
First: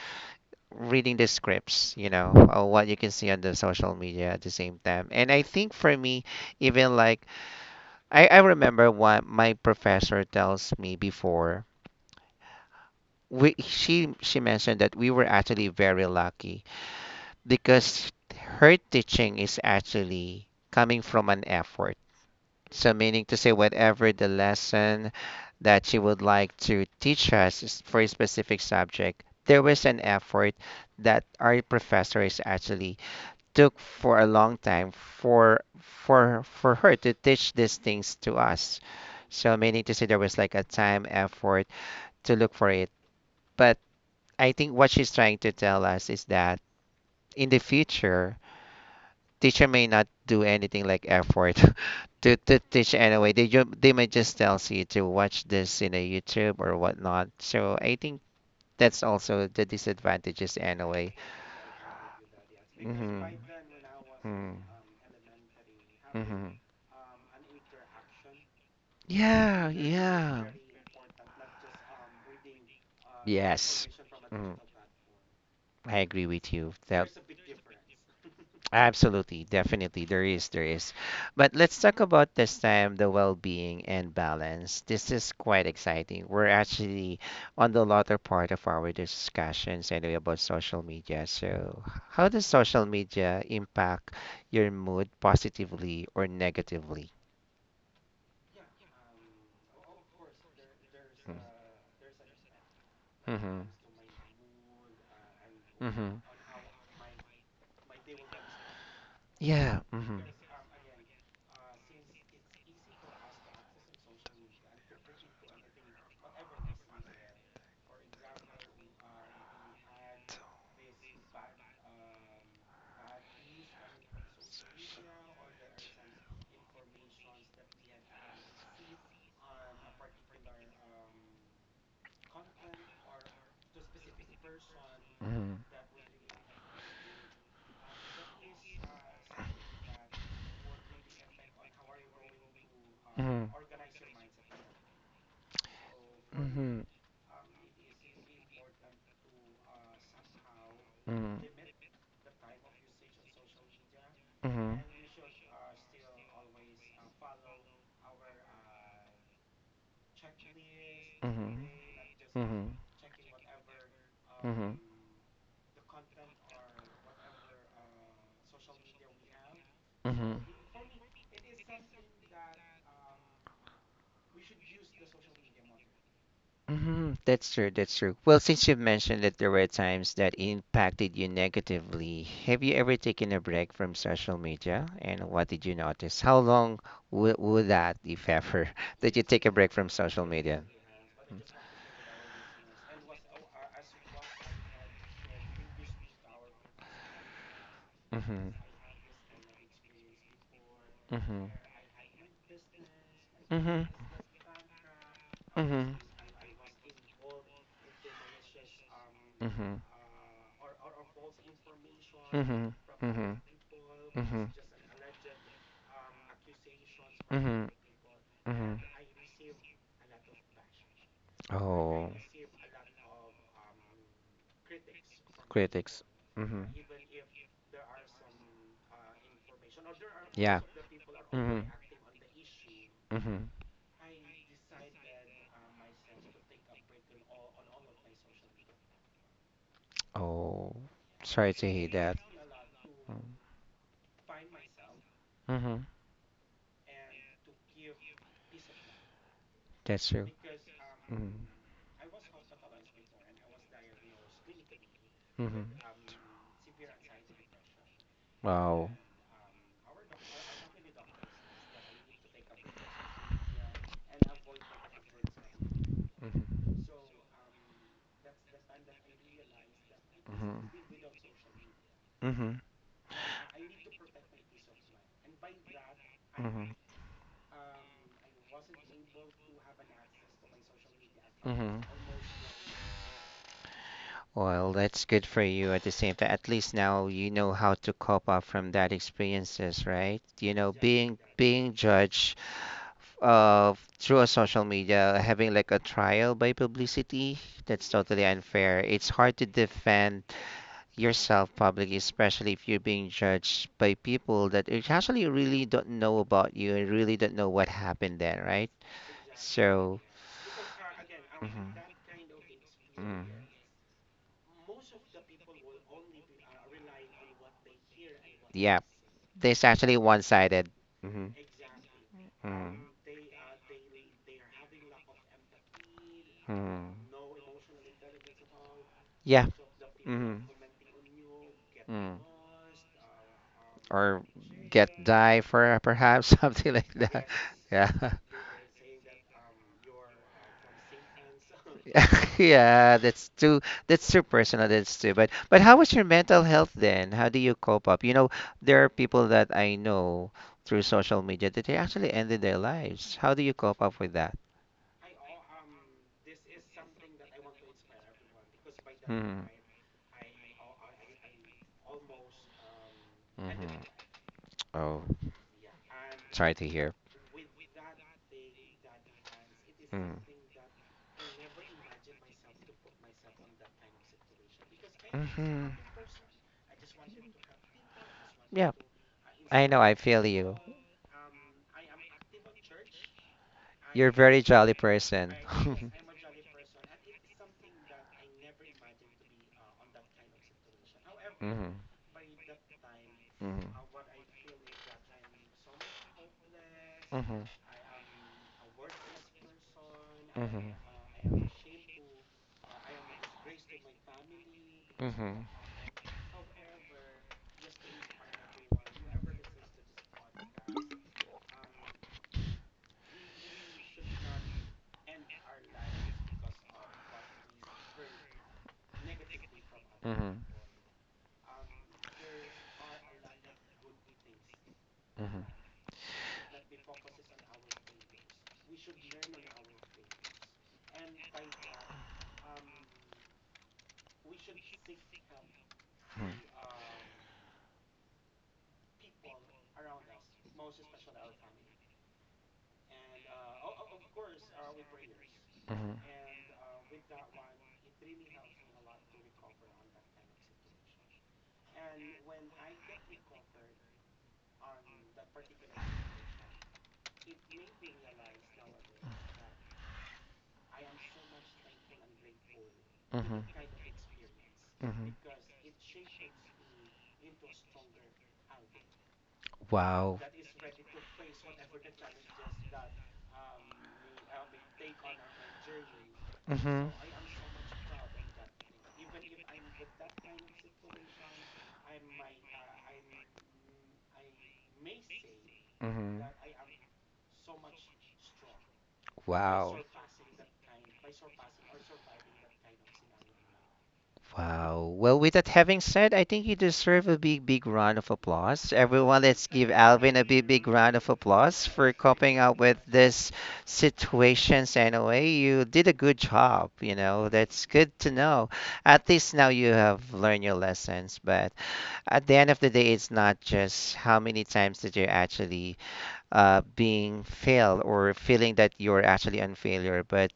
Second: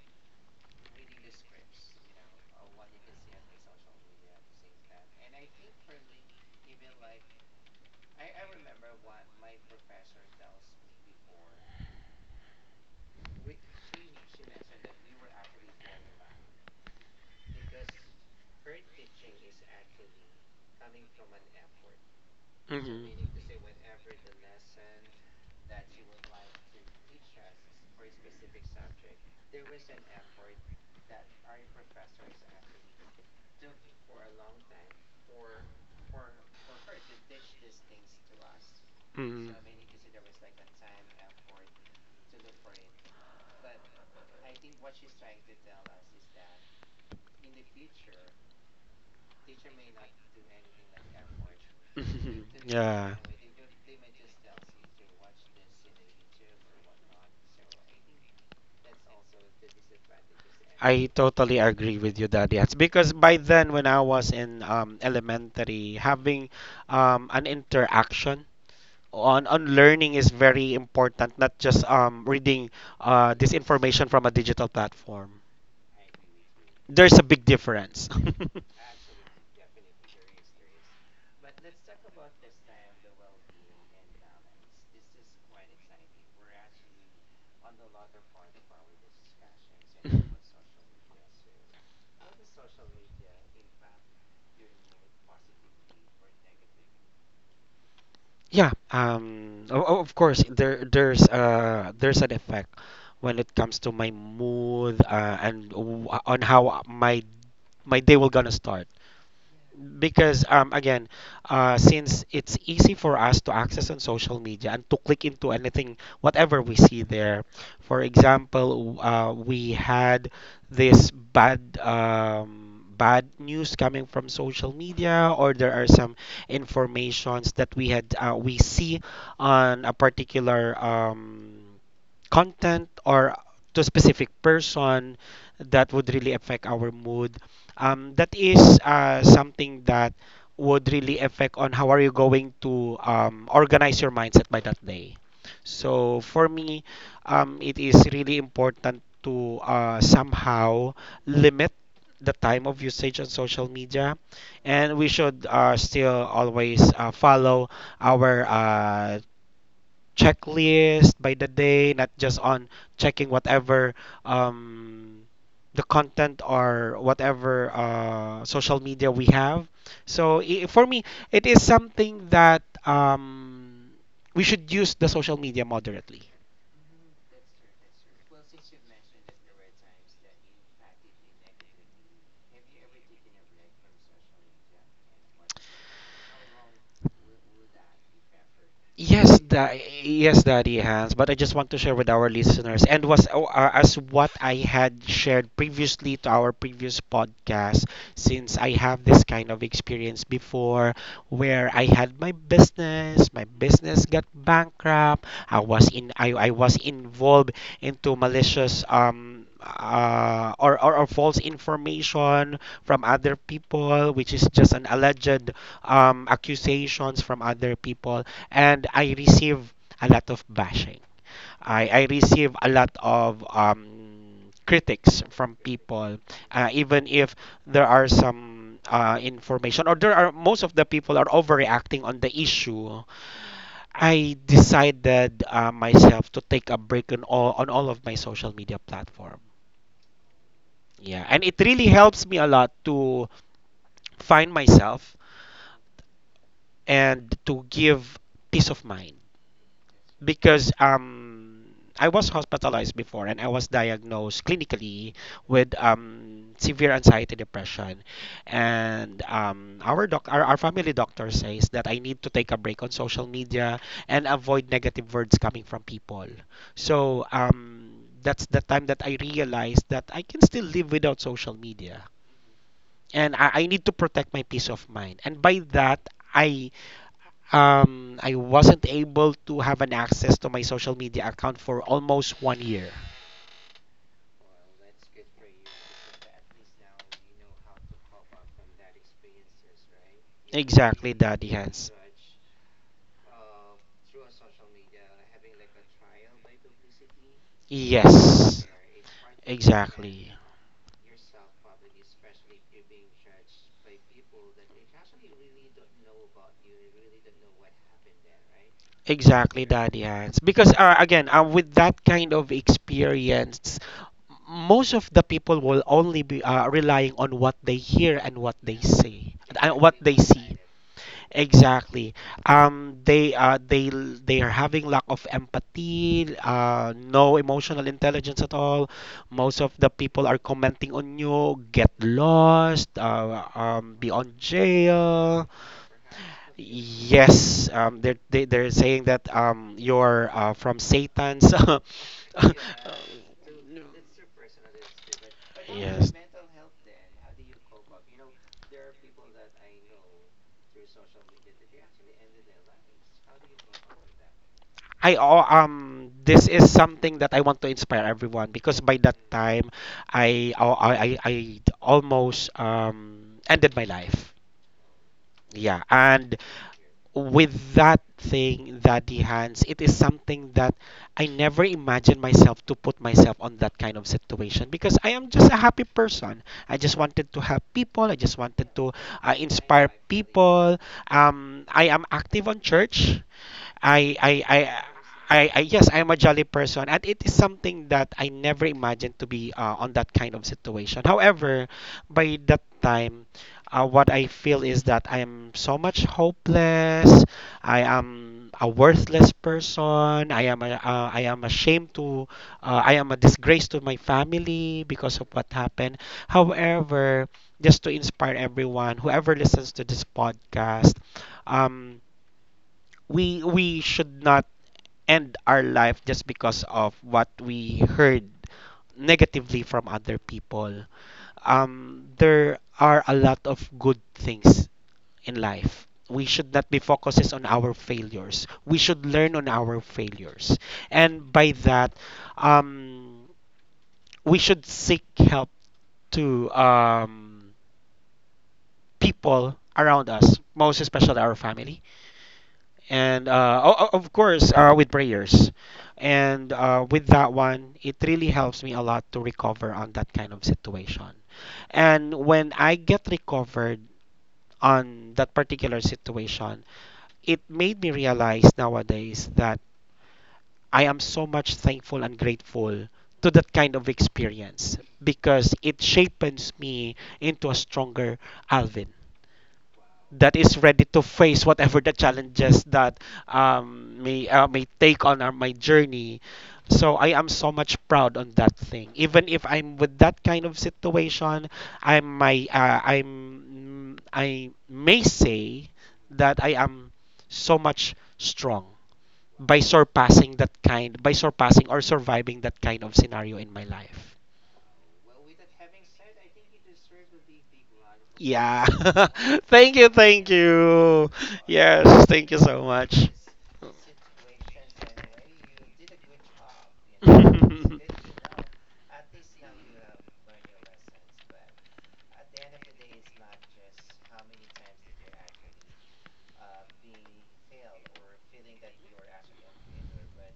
Speaker 1: reading the scripts, you know, or what you can see on the social media at the same time. And I think for me, even like I remember what my professor tells me before. She mentioned that we were actually very lucky because her teaching is actually coming from an effort. So,
Speaker 2: Hmm.
Speaker 1: meaning to say, whatever the lesson that she would like to teach us is for a specific subject, there was an effort that our professors actually took for a long time for her to teach these things to us. So, meaning to say, there was like a time effort to look for it. But I think what she's trying to tell us is that in the future, teacher may not do anything like effort *laughs*
Speaker 2: Hmm.
Speaker 1: to
Speaker 2: *laughs*
Speaker 1: teach
Speaker 2: Yeah.
Speaker 1: anyway they may just tell you to watch this in a youtube or whatnot so I think that's also the disadvantages
Speaker 2: I
Speaker 1: anyway
Speaker 2: totally agree with you, Daddy. It's
Speaker 1: hmm
Speaker 2: because by then, when I was
Speaker 1: hmm
Speaker 2: in elementary, having
Speaker 1: hmm
Speaker 2: an interaction on
Speaker 1: yeah
Speaker 2: learning is
Speaker 1: yeah
Speaker 2: very important. Not just reading this information from a
Speaker 1: Mhm.
Speaker 2: digital platform.
Speaker 1: I agree with you that
Speaker 2: There's a big difference.
Speaker 1: absolutely, definitely, there is, there is. But let's talk about this time the well-being and balance. This is quite exciting. We're actually on the latter part of our discussions anyway about social
Speaker 2: *laughs*
Speaker 1: media. So, how does social media impact your mood positively or negatively?
Speaker 2: Yeah, of course there there's
Speaker 1: Mm-hmm.
Speaker 2: uh there's an effect when it comes to my mood, and
Speaker 1: Mm-hmm.
Speaker 2: w-
Speaker 1: Mm-hmm.
Speaker 2: on how my day will gonna start,
Speaker 1: Yeah. Mm-hmm.
Speaker 2: because again, since it's easy for us to access on social media and to click into anything, whatever we see there. For example, we had this bad news coming from social media, or there are some informations that we see on a particular content or to a specific person
Speaker 1: Mm-hmm.
Speaker 2: that would really affect our mood. That is something that would really affect on how are you going to
Speaker 1: Mm-hmm.
Speaker 2: organize your mindset by that day. So for
Speaker 1: Mm-hmm.
Speaker 2: me, it is really important to somehow
Speaker 1: Mm-hmm.
Speaker 2: limit the time of usage on social media,
Speaker 1: Mm-hmm.
Speaker 2: and we should still always follow our checklist by the
Speaker 1: Mhm.
Speaker 2: day, not just on
Speaker 1: Mhm.
Speaker 2: checking whatever
Speaker 1: Mhm.
Speaker 2: um, the content or whatever social media we have. So
Speaker 1: Mhm.
Speaker 2: I for me, it is something that we should use the social media moderately.
Speaker 1: Mhm. That's true. That's true. Well, since you've mentioned that there were times that impacted you negatively, have you ever taken a break from social media? And what did you notice? How long would that, if ever, *laughs* that you
Speaker 2: Yes,
Speaker 1: take a break
Speaker 2: that
Speaker 1: from social
Speaker 2: yes,
Speaker 1: media?
Speaker 2: Daddy Hans. But I
Speaker 1: Mm.
Speaker 2: just want to share with our listeners, as what I had shared previously to our previous podcast.
Speaker 1: Mhm.
Speaker 2: Since I have this kind of experience before,
Speaker 1: Mhm.
Speaker 2: where I had my
Speaker 1: Mhm.
Speaker 2: business got bankrupt. I was
Speaker 1: Mm-hmm.
Speaker 2: in, I, I was involved into malicious
Speaker 1: Mm-hmm.
Speaker 2: or false information
Speaker 1: Mm-hmm.
Speaker 2: from other people, which is
Speaker 1: Mm-hmm.
Speaker 2: just an alleged accusations from
Speaker 1: Mm-hmm. Mm-hmm.
Speaker 2: other people.
Speaker 1: Mm-hmm.
Speaker 2: And I receive a lot of bashing. I
Speaker 1: Oh,
Speaker 2: receive a lot of critics from
Speaker 1: critics.
Speaker 2: people,
Speaker 1: Mm-hmm.
Speaker 2: even if there are some information, or there are
Speaker 1: Yeah.
Speaker 2: most of the people are
Speaker 1: Mm-hmm.
Speaker 2: overreacting on the issue.
Speaker 1: Mm-hmm.
Speaker 2: I decided myself to take a break on all of my social media platform.
Speaker 1: Oh,
Speaker 2: Yeah, and it
Speaker 1: sorry to
Speaker 2: really
Speaker 1: hear that.
Speaker 2: helps me a lot to find myself
Speaker 1: Mm-hmm.
Speaker 2: and to give peace of mind,
Speaker 1: That's true.
Speaker 2: because
Speaker 1: Mm-hmm.
Speaker 2: I was hospitalized before and I was diagnosed clinically
Speaker 1: Mm-hmm.
Speaker 2: with severe anxiety depression,
Speaker 1: Wow.
Speaker 2: and our family doctor says that I need to take a break on social media and avoid negative words coming from people.
Speaker 1: Mm-hmm.
Speaker 2: So that's the time that I realized that I can still
Speaker 1: Mm-hmm.
Speaker 2: live without social media.
Speaker 1: Mm-hmm.
Speaker 2: And I need to protect my peace of mind. And by that, I
Speaker 1: Mm-hmm.
Speaker 2: I wasn't able to have an access to my social media account
Speaker 1: Mm-hmm.
Speaker 2: for almost one year.
Speaker 1: Well, that's good for you at the same time. At least now you know how to cope up from that experiences, right? You know,
Speaker 2: Exactly,
Speaker 1: being
Speaker 2: Daddy
Speaker 1: being
Speaker 2: Hans.
Speaker 1: judged uh through a social media, having like a trial by publicity, that's totally
Speaker 2: Yes,
Speaker 1: unfair. It's hard to defend
Speaker 2: exactly.
Speaker 1: yourself publicly, especially if you're being judged by people that it actually really don't know about you and really don't know what happened there, right?
Speaker 2: Exactly, Daddy
Speaker 1: So,
Speaker 2: Hans. Because again, with
Speaker 1: mhm,
Speaker 2: that kind of
Speaker 1: mhm,
Speaker 2: experience, most of the people will only be relying on what they hear and what they
Speaker 1: yeah,
Speaker 2: say,
Speaker 1: there's
Speaker 2: and what
Speaker 1: actually
Speaker 2: they
Speaker 1: one
Speaker 2: see.
Speaker 1: sided. Hmm.
Speaker 2: Exactly.
Speaker 1: Hmm.
Speaker 2: They are having lack of empathy,
Speaker 1: Hmm.
Speaker 2: no emotional intelligence at all.
Speaker 1: Yeah.
Speaker 2: Most of the people are
Speaker 1: Hmm.
Speaker 2: commenting on you, get
Speaker 1: Mm.
Speaker 2: lost, be
Speaker 1: Or
Speaker 2: on
Speaker 1: get die
Speaker 2: jail.
Speaker 1: for perhaps *laughs* something like that. *laughs*
Speaker 2: Yes,
Speaker 1: Yeah.
Speaker 2: they're saying that you're from Satan's. *laughs*
Speaker 1: *laughs* Yeah, that's too personal. That's too. But how was your
Speaker 2: Yes.
Speaker 1: mental health then? How do you cope up? You know, there are people that I know through social media that they actually ended their lives. How do you cope up with that?
Speaker 2: This is something that I want to inspire everyone because by that
Speaker 1: Hmm.
Speaker 2: time I oh, I almost ended my
Speaker 1: Hmm.
Speaker 2: life.
Speaker 1: Oh,
Speaker 2: Yeah, and
Speaker 1: sorry to hear.
Speaker 2: with that thing that the hands, it is
Speaker 1: Mm.
Speaker 2: something that I never imagined myself to put myself on that kind of situation because I am just a
Speaker 1: Hmm.
Speaker 2: happy person. I just wanted to help people. I just wanted
Speaker 1: Yeah,
Speaker 2: to
Speaker 1: I know.
Speaker 2: inspire
Speaker 1: I feel you.
Speaker 2: people. I am active on church.
Speaker 1: You're a
Speaker 2: I I
Speaker 1: very jolly
Speaker 2: I
Speaker 1: person.
Speaker 2: I yes,
Speaker 1: *laughs*
Speaker 2: I'm a jolly person, and it is something that I never imagined to be on that kind of situation. However,
Speaker 1: Hmm.
Speaker 2: by that time,
Speaker 1: Hmm. Hmm.
Speaker 2: what I feel is that I am so much hopeless.
Speaker 1: Hmm.
Speaker 2: I am a worthless person. I am
Speaker 1: Hmm.
Speaker 2: a, uh, I am ashamed to. I am a disgrace to my family
Speaker 1: Hmm.
Speaker 2: because of
Speaker 1: Hmm.
Speaker 2: what happened. However, just to inspire everyone, whoever listens to this podcast, um, we should not end our life just because of what we heard negatively from other people. There are a lot of good things in life. We should not be focuses on our failures. We should learn on our failures, and by that, um, we should seek help
Speaker 1: Mhm.
Speaker 2: to people around us, most especially our family, and of course, with prayers,
Speaker 1: Hmm.
Speaker 2: and with that one, it really helps me a lot to recover on that kind of situation. And when I get recovered on that particular situation, it made me realize nowadays that I am so much thankful and grateful to
Speaker 1: Hmm.
Speaker 2: that kind of experience
Speaker 1: Hmm.
Speaker 2: because it shapes me into a stronger Alvin
Speaker 1: Wow.
Speaker 2: that is ready to face whatever the challenges that may take on my journey.
Speaker 1: Hmm.
Speaker 2: So I am so much proud on that thing. Even if I'm with that kind of situation, I may say
Speaker 1: Hmm.
Speaker 2: that I am so much strong by
Speaker 1: Wow.
Speaker 2: surpassing or surviving that kind of scenario in my life.
Speaker 1: Wow. Well, with that having said, I think you deserve a big, big round of
Speaker 2: Of, yeah,
Speaker 1: applause. Everyone,
Speaker 2: applause. *laughs*
Speaker 1: let's give
Speaker 2: Thank you,
Speaker 1: Alvin a
Speaker 2: thank
Speaker 1: big, big round
Speaker 2: you. Wow,
Speaker 1: of applause for
Speaker 2: yes, thank you
Speaker 1: coping up
Speaker 2: so
Speaker 1: with
Speaker 2: much.
Speaker 1: this situations anyway. You did a good job, you know. That's good to know. At least now you have learned your lessons. But at the end of the day, it's not just how many times that you're actually being failed or feeling that you're actually on failure, but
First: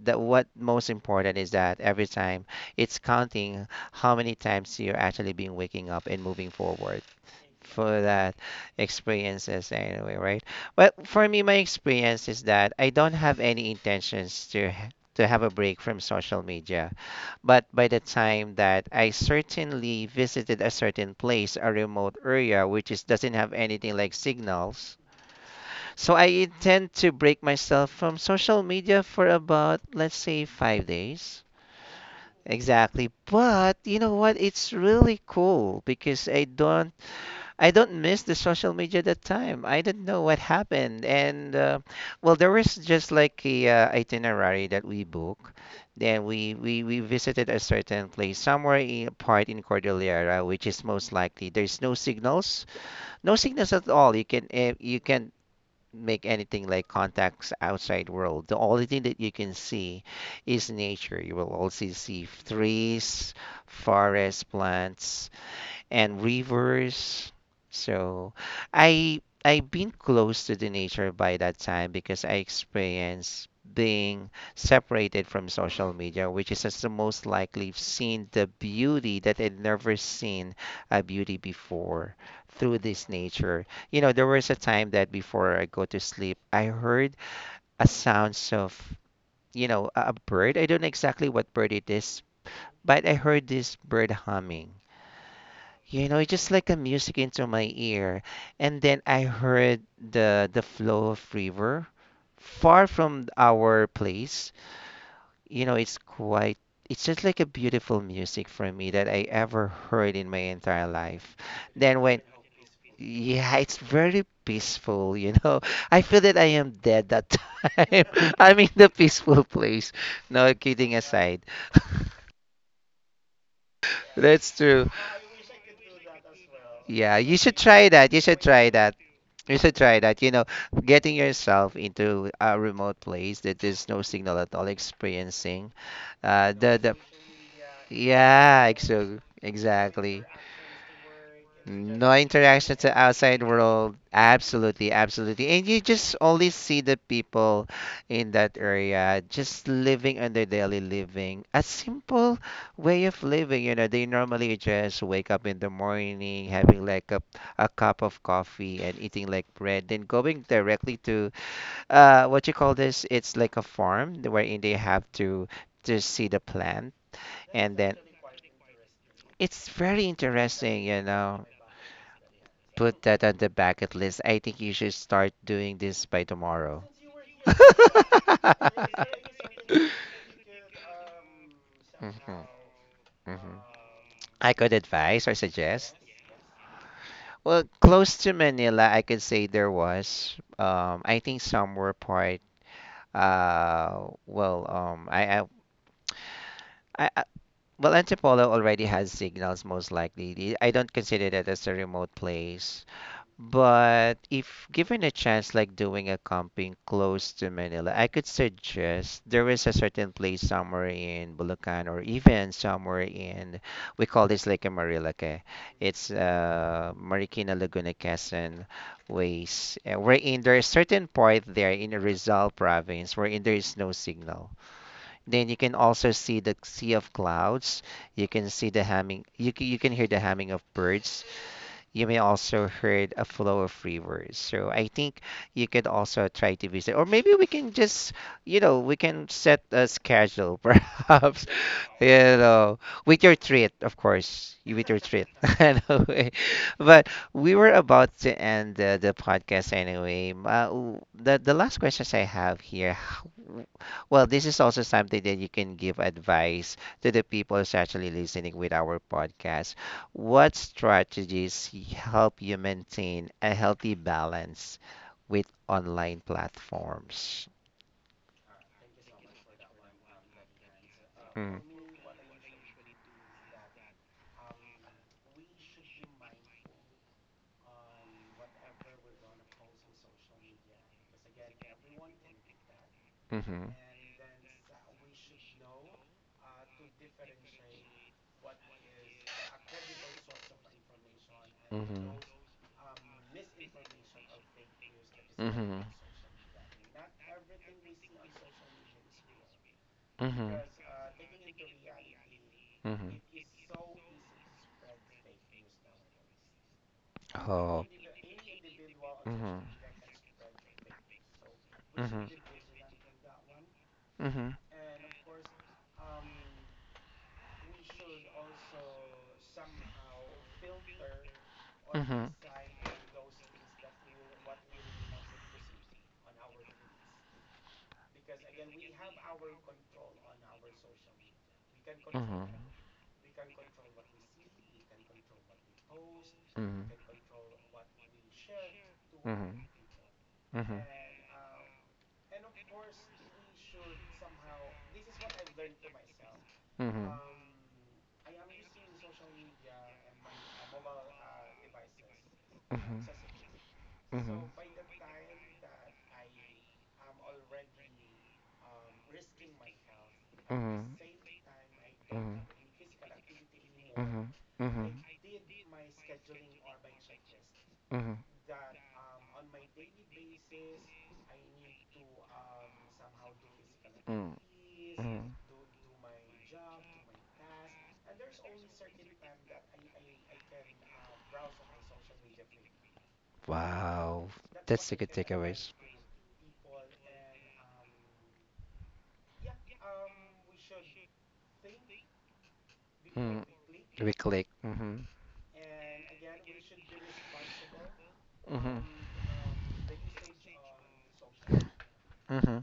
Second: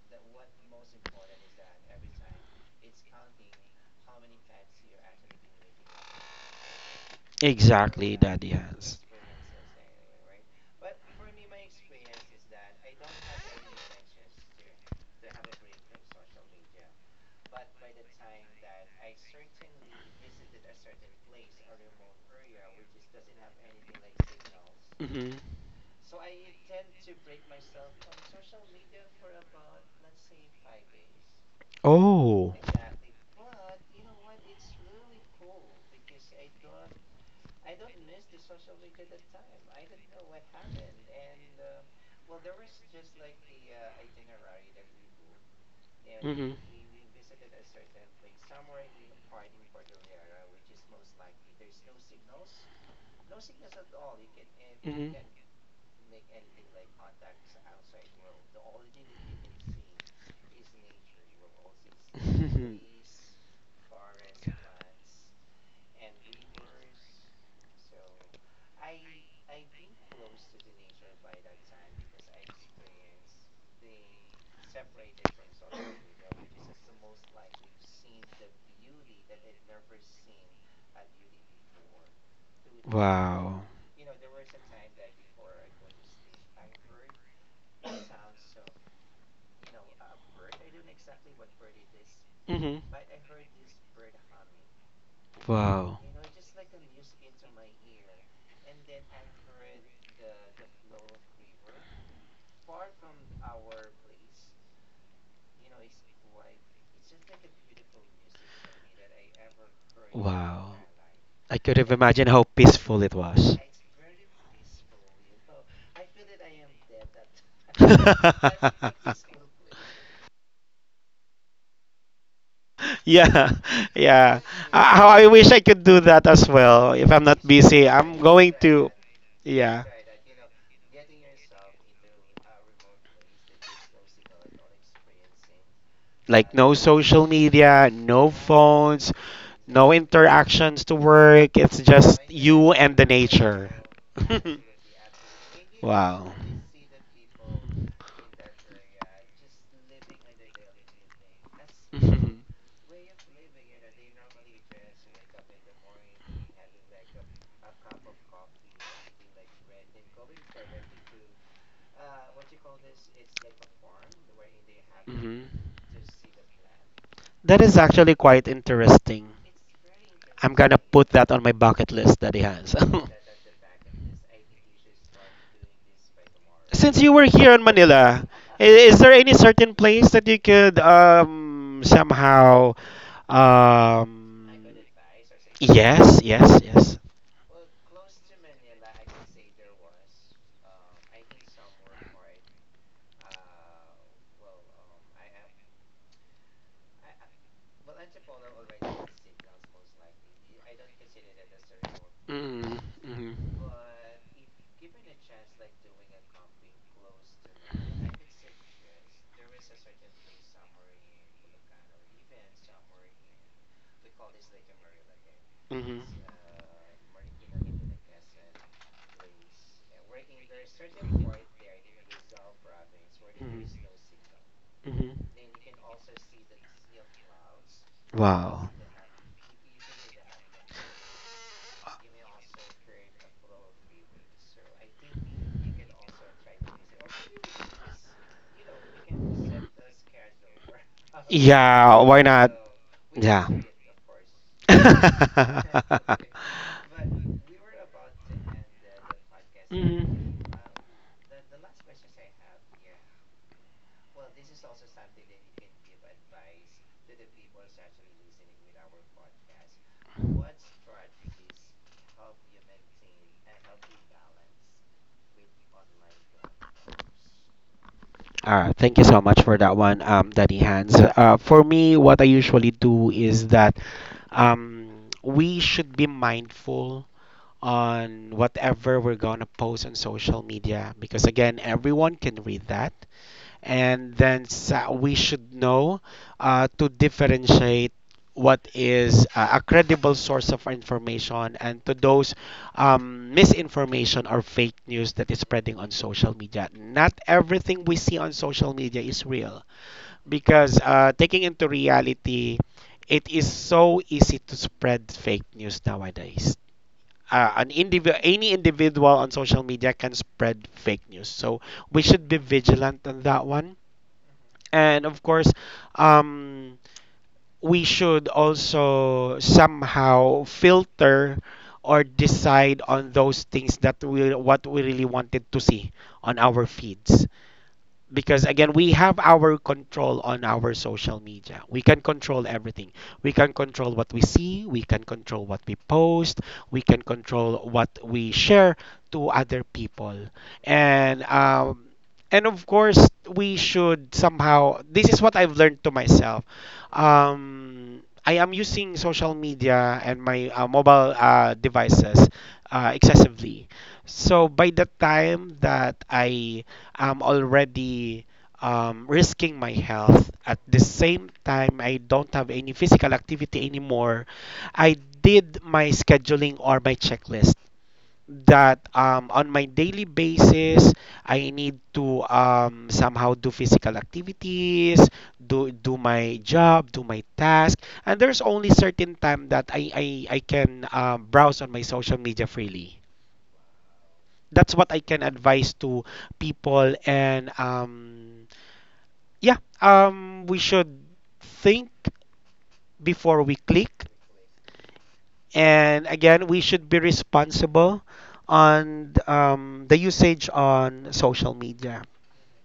Speaker 1: that what most important is that every time it's counting how many times you're actually being waking up and moving forward
Speaker 2: *laughs*
Speaker 1: for
Speaker 2: Exactly,
Speaker 1: that
Speaker 2: Daddy has.
Speaker 1: experiences anyway, right? Well, for me, my experience is that I don't have any intentions to to have a break from social media. But by the time that I certainly visited a certain place, a remote area, which is doesn't have anything like signals,
Speaker 2: Mhm.
Speaker 1: so I intend to break myself from social media for about, let's say, 5 days.
Speaker 2: Oh.
Speaker 1: Exactly. But you know what? It's really cool because I don't miss the social media at that time. I didn't know what happened. And well, there was just like a itinerary that we book. Then
Speaker 2: Mhm.
Speaker 1: we visited a certain place somewhere in a part in Cordillera, which is most likely there's no signals, no signals at all. You can you
Speaker 2: Mhm.
Speaker 1: can make anything like contacts outside world. The only thing that you can see is nature. You will also see trees,
Speaker 2: *laughs*
Speaker 1: forest, plants, and rivers. So I've been close to the nature by that time because I experienced being separated from social media, which is as the most likely seen the beauty that I'd never seen a beauty before through this
Speaker 2: Wow.
Speaker 1: nature. You know, there was a time that before I go to sleep, I heard a sounds of, you know, a bird. I don't know exactly what bird it is,
Speaker 2: Mhm.
Speaker 1: but I heard this bird humming.
Speaker 2: Wow.
Speaker 1: You know, it's just like a music into my ear. And then I heard the flow of river far from our place. You know, it's quite it's just like a beautiful music for me that I ever heard in my
Speaker 2: Wow.
Speaker 1: entire life.
Speaker 2: I could have
Speaker 1: Then when
Speaker 2: imagined how peaceful it
Speaker 1: yeah,
Speaker 2: was.
Speaker 1: it's very peaceful, you know. *laughs* I feel that I am dead that time. *laughs*
Speaker 2: *laughs*
Speaker 1: I'm in the peaceful place. No kidding aside.
Speaker 2: Yeah,
Speaker 1: That's
Speaker 2: yeah.
Speaker 1: true.
Speaker 2: How I wish I could do that as well.
Speaker 1: Yeah,
Speaker 2: If
Speaker 1: you
Speaker 2: I'm
Speaker 1: should
Speaker 2: not
Speaker 1: try
Speaker 2: busy,
Speaker 1: that. You
Speaker 2: I'm
Speaker 1: should try
Speaker 2: going
Speaker 1: that.
Speaker 2: to.
Speaker 1: You should
Speaker 2: Yeah,
Speaker 1: try that. You know, getting yourself into a remote place that there's no signal at all, experiencing
Speaker 2: like no
Speaker 1: the
Speaker 2: social media, no
Speaker 1: yeah,
Speaker 2: phones, no
Speaker 1: exactly.
Speaker 2: interactions to work. It's
Speaker 1: No
Speaker 2: just
Speaker 1: interaction
Speaker 2: you
Speaker 1: to
Speaker 2: and the
Speaker 1: outside
Speaker 2: nature.
Speaker 1: world.
Speaker 2: *laughs*
Speaker 1: Absolutely, absolutely. And you just
Speaker 2: Wow.
Speaker 1: only see the people in that area just living on their daily living. A
Speaker 2: Mhm.
Speaker 1: simple way of living. You know, they normally just wake up in the morning, having like a cup of coffee and eating like bread, then going directly to what you call this? It's like a farm wherein they have
Speaker 2: Mhm.
Speaker 1: to see the plant,
Speaker 2: That
Speaker 1: and
Speaker 2: is
Speaker 1: then
Speaker 2: actually quite interesting.
Speaker 1: it's very
Speaker 2: I'm gonna
Speaker 1: interesting. You
Speaker 2: put that on
Speaker 1: know,
Speaker 2: my bucket list, Daddy Hans. *laughs*
Speaker 1: put that on the bucket list. I think you should start doing this by tomorrow.
Speaker 2: Since you were here in Manila, i-
Speaker 1: *laughs*
Speaker 2: is there any certain place that you could
Speaker 1: Mhm,
Speaker 2: somehow
Speaker 1: mhm.
Speaker 2: um
Speaker 1: I could advise or suggest.
Speaker 2: yes, yes, yes.
Speaker 1: Well, close to Manila, I could say there was. I think somewhere part. Uh, well, um, I, I, I, I- well, Antipolo already has signals most likely. I don't consider that as a remote
Speaker 2: Mm,
Speaker 1: place.
Speaker 2: mhm,
Speaker 1: But if given a chance, like doing a camping close to Manila, I could suggest there is a certain place somewhere in Bulacan or even somewhere in, we call this Lake Marilaque.
Speaker 2: mhm,
Speaker 1: It's Marikina Laguna Quezon ways, wherein there is certain part there in Rizal province wherein there is
Speaker 2: mhm,
Speaker 1: no signal.
Speaker 2: mhm.
Speaker 1: Then you can also see the sea of clouds. You can see
Speaker 2: Wow.
Speaker 1: the humming. You can hear the humming of birds. You may also heard a flow of free words. So I think you could also try to visit, or maybe we can just, you know, we can set a schedule, *laughs* perhaps,
Speaker 2: Yeah,
Speaker 1: you
Speaker 2: why not?
Speaker 1: know, with your
Speaker 2: Yeah.
Speaker 1: treat, of course, you with your treat.
Speaker 2: *laughs*
Speaker 1: *laughs* Anyway, but we were about to end the podcast anyway.
Speaker 2: Mhm.
Speaker 1: The last questions I have here, *sighs* h- well, this is also something that you can give advice to the people who's actually listening with our podcast. What strategies help you maintain a healthy balance with online platforms?
Speaker 2: All right, thank you so much for that one, Daddy Hans. Uh,
Speaker 1: Mm.
Speaker 2: for me, what I usually do is that um, we should be mindful on whatever we're gonna post on social media because again, everyone can read that.
Speaker 1: Hmm.
Speaker 2: And then we should know to differentiate what is a credible source of information and to those misinformation or fake news that is
Speaker 1: Hmm.
Speaker 2: spreading
Speaker 1: Hmm.
Speaker 2: on social media. Not everything we see on social media is real
Speaker 1: Hmm.
Speaker 2: because taking into reality,
Speaker 1: Hmm.
Speaker 2: it is so easy to spread fake news nowadays. An
Speaker 1: Oh.
Speaker 2: individual, any individual on social media can spread fake news. So we
Speaker 1: Hmm. Hmm.
Speaker 2: should be vigilant on that one.
Speaker 1: Mm-hmm.
Speaker 2: And of course, um, we should also somehow filter or
Speaker 1: Mm-hmm.
Speaker 2: decide on those things that we what we really wanted to see on our feeds, because again, we have our control on our social media. We can
Speaker 1: Mm-hmm.
Speaker 2: control everything. We can control what we see. We can control what we post. We can control what we share to other people.
Speaker 1: Mm-hmm. Mm-hmm.
Speaker 2: And um and of course, we should somehow. This is what I've learned to myself.
Speaker 1: Mm-hmm. Mm-hmm.
Speaker 2: I am using social media and my mobile devices excessively,
Speaker 1: Mm-hmm.
Speaker 2: so by the time that I'm already risking my health. At
Speaker 1: Mm-hmm.
Speaker 2: the
Speaker 1: Mm-hmm.
Speaker 2: same time, I don't have any physical activity anymore.
Speaker 1: Mm-hmm. Mm-hmm.
Speaker 2: I did my scheduling or my
Speaker 1: Mm-hmm.
Speaker 2: checklist that on my daily basis, I need to somehow do physical
Speaker 1: Mm-hmm.
Speaker 2: activities,
Speaker 1: Mm-hmm.
Speaker 2: do my job, do my task, and there's only certain time that I can browse on my social media freely.
Speaker 1: Wow,
Speaker 2: That's what
Speaker 1: that's a
Speaker 2: I
Speaker 1: good
Speaker 2: can
Speaker 1: takeaways.
Speaker 2: advise to people and yeah, we should think before
Speaker 1: Mm,
Speaker 2: we click,
Speaker 1: we click. Mm-hmm.
Speaker 2: and again, we should be responsible
Speaker 1: Mm-hmm.
Speaker 2: on the usage on social media.
Speaker 1: Mm-hmm.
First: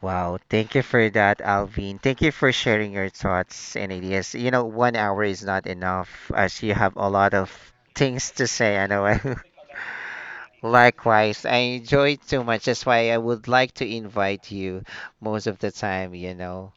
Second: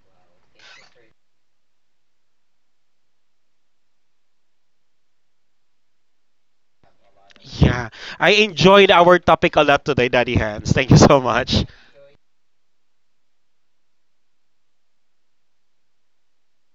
Speaker 1: Wow, thank you for that, Alvin. Thank you for sharing your thoughts and ideas. You know, one hour is not enough as you have a lot of
Speaker 2: Yeah, I
Speaker 1: things to say. I
Speaker 2: enjoyed
Speaker 1: know.
Speaker 2: our
Speaker 1: *laughs*
Speaker 2: topic a lot today, Daddy Hands. Thank you so
Speaker 1: Likewise, I
Speaker 2: much.
Speaker 1: enjoy it too much. That's why I would like to invite you most of the time, you know.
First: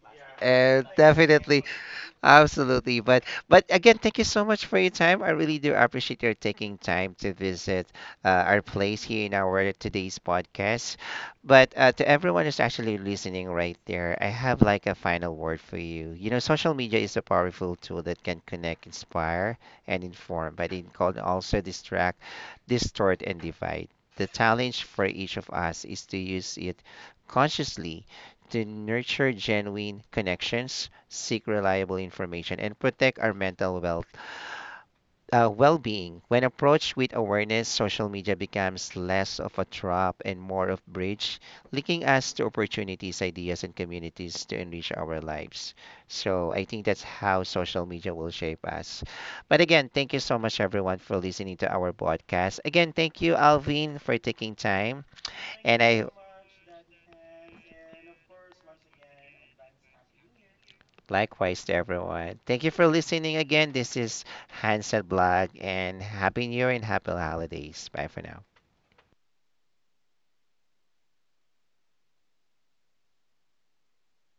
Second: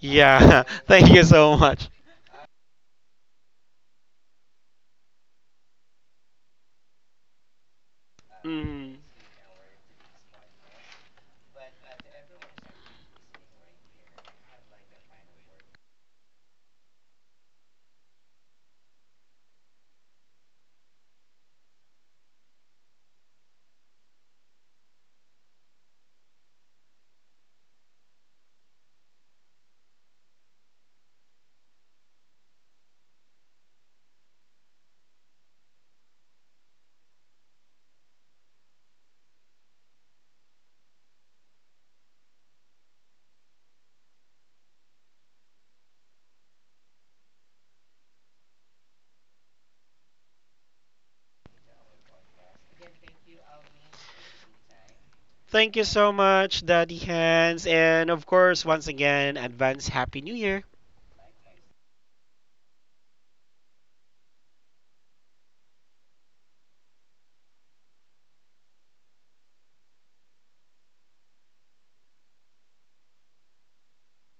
Speaker 2: Yeah, *laughs* thank you so
Speaker 1: Definitely
Speaker 2: much.
Speaker 1: absolutely. But again, thank you so much for your time. I really do appreciate your taking time to visit our
Speaker 2: Mm.
Speaker 1: place here in our today's podcast. But to everyone who's actually listening right there, I have like a final word for you. You know, social media is a powerful tool that can connect, inspire, and inform, but it can also distract, distort, and divide. The challenge for each of us is to use it consciously to nurture genuine connections seek reliable information, and protect our mental wealth, well-being. When approached with awareness, social media becomes less of a trap and more of bridge, linking us to opportunities, ideas, and communities to enrich our lives. So I think that's how social media will shape us. But again, thank you so much, everyone, for listening to our podcast. Again, thank you, Alvin, for taking time,
Speaker 2: Thank
Speaker 1: and
Speaker 2: you
Speaker 1: I
Speaker 2: so much, Daddy Hands, and of course, once again, advance Happy New Year.
Speaker 1: likewise to everyone. Thank you for listening again. This is Hansen Blog, and Happy New Year and Happy Holidays. Bye for now.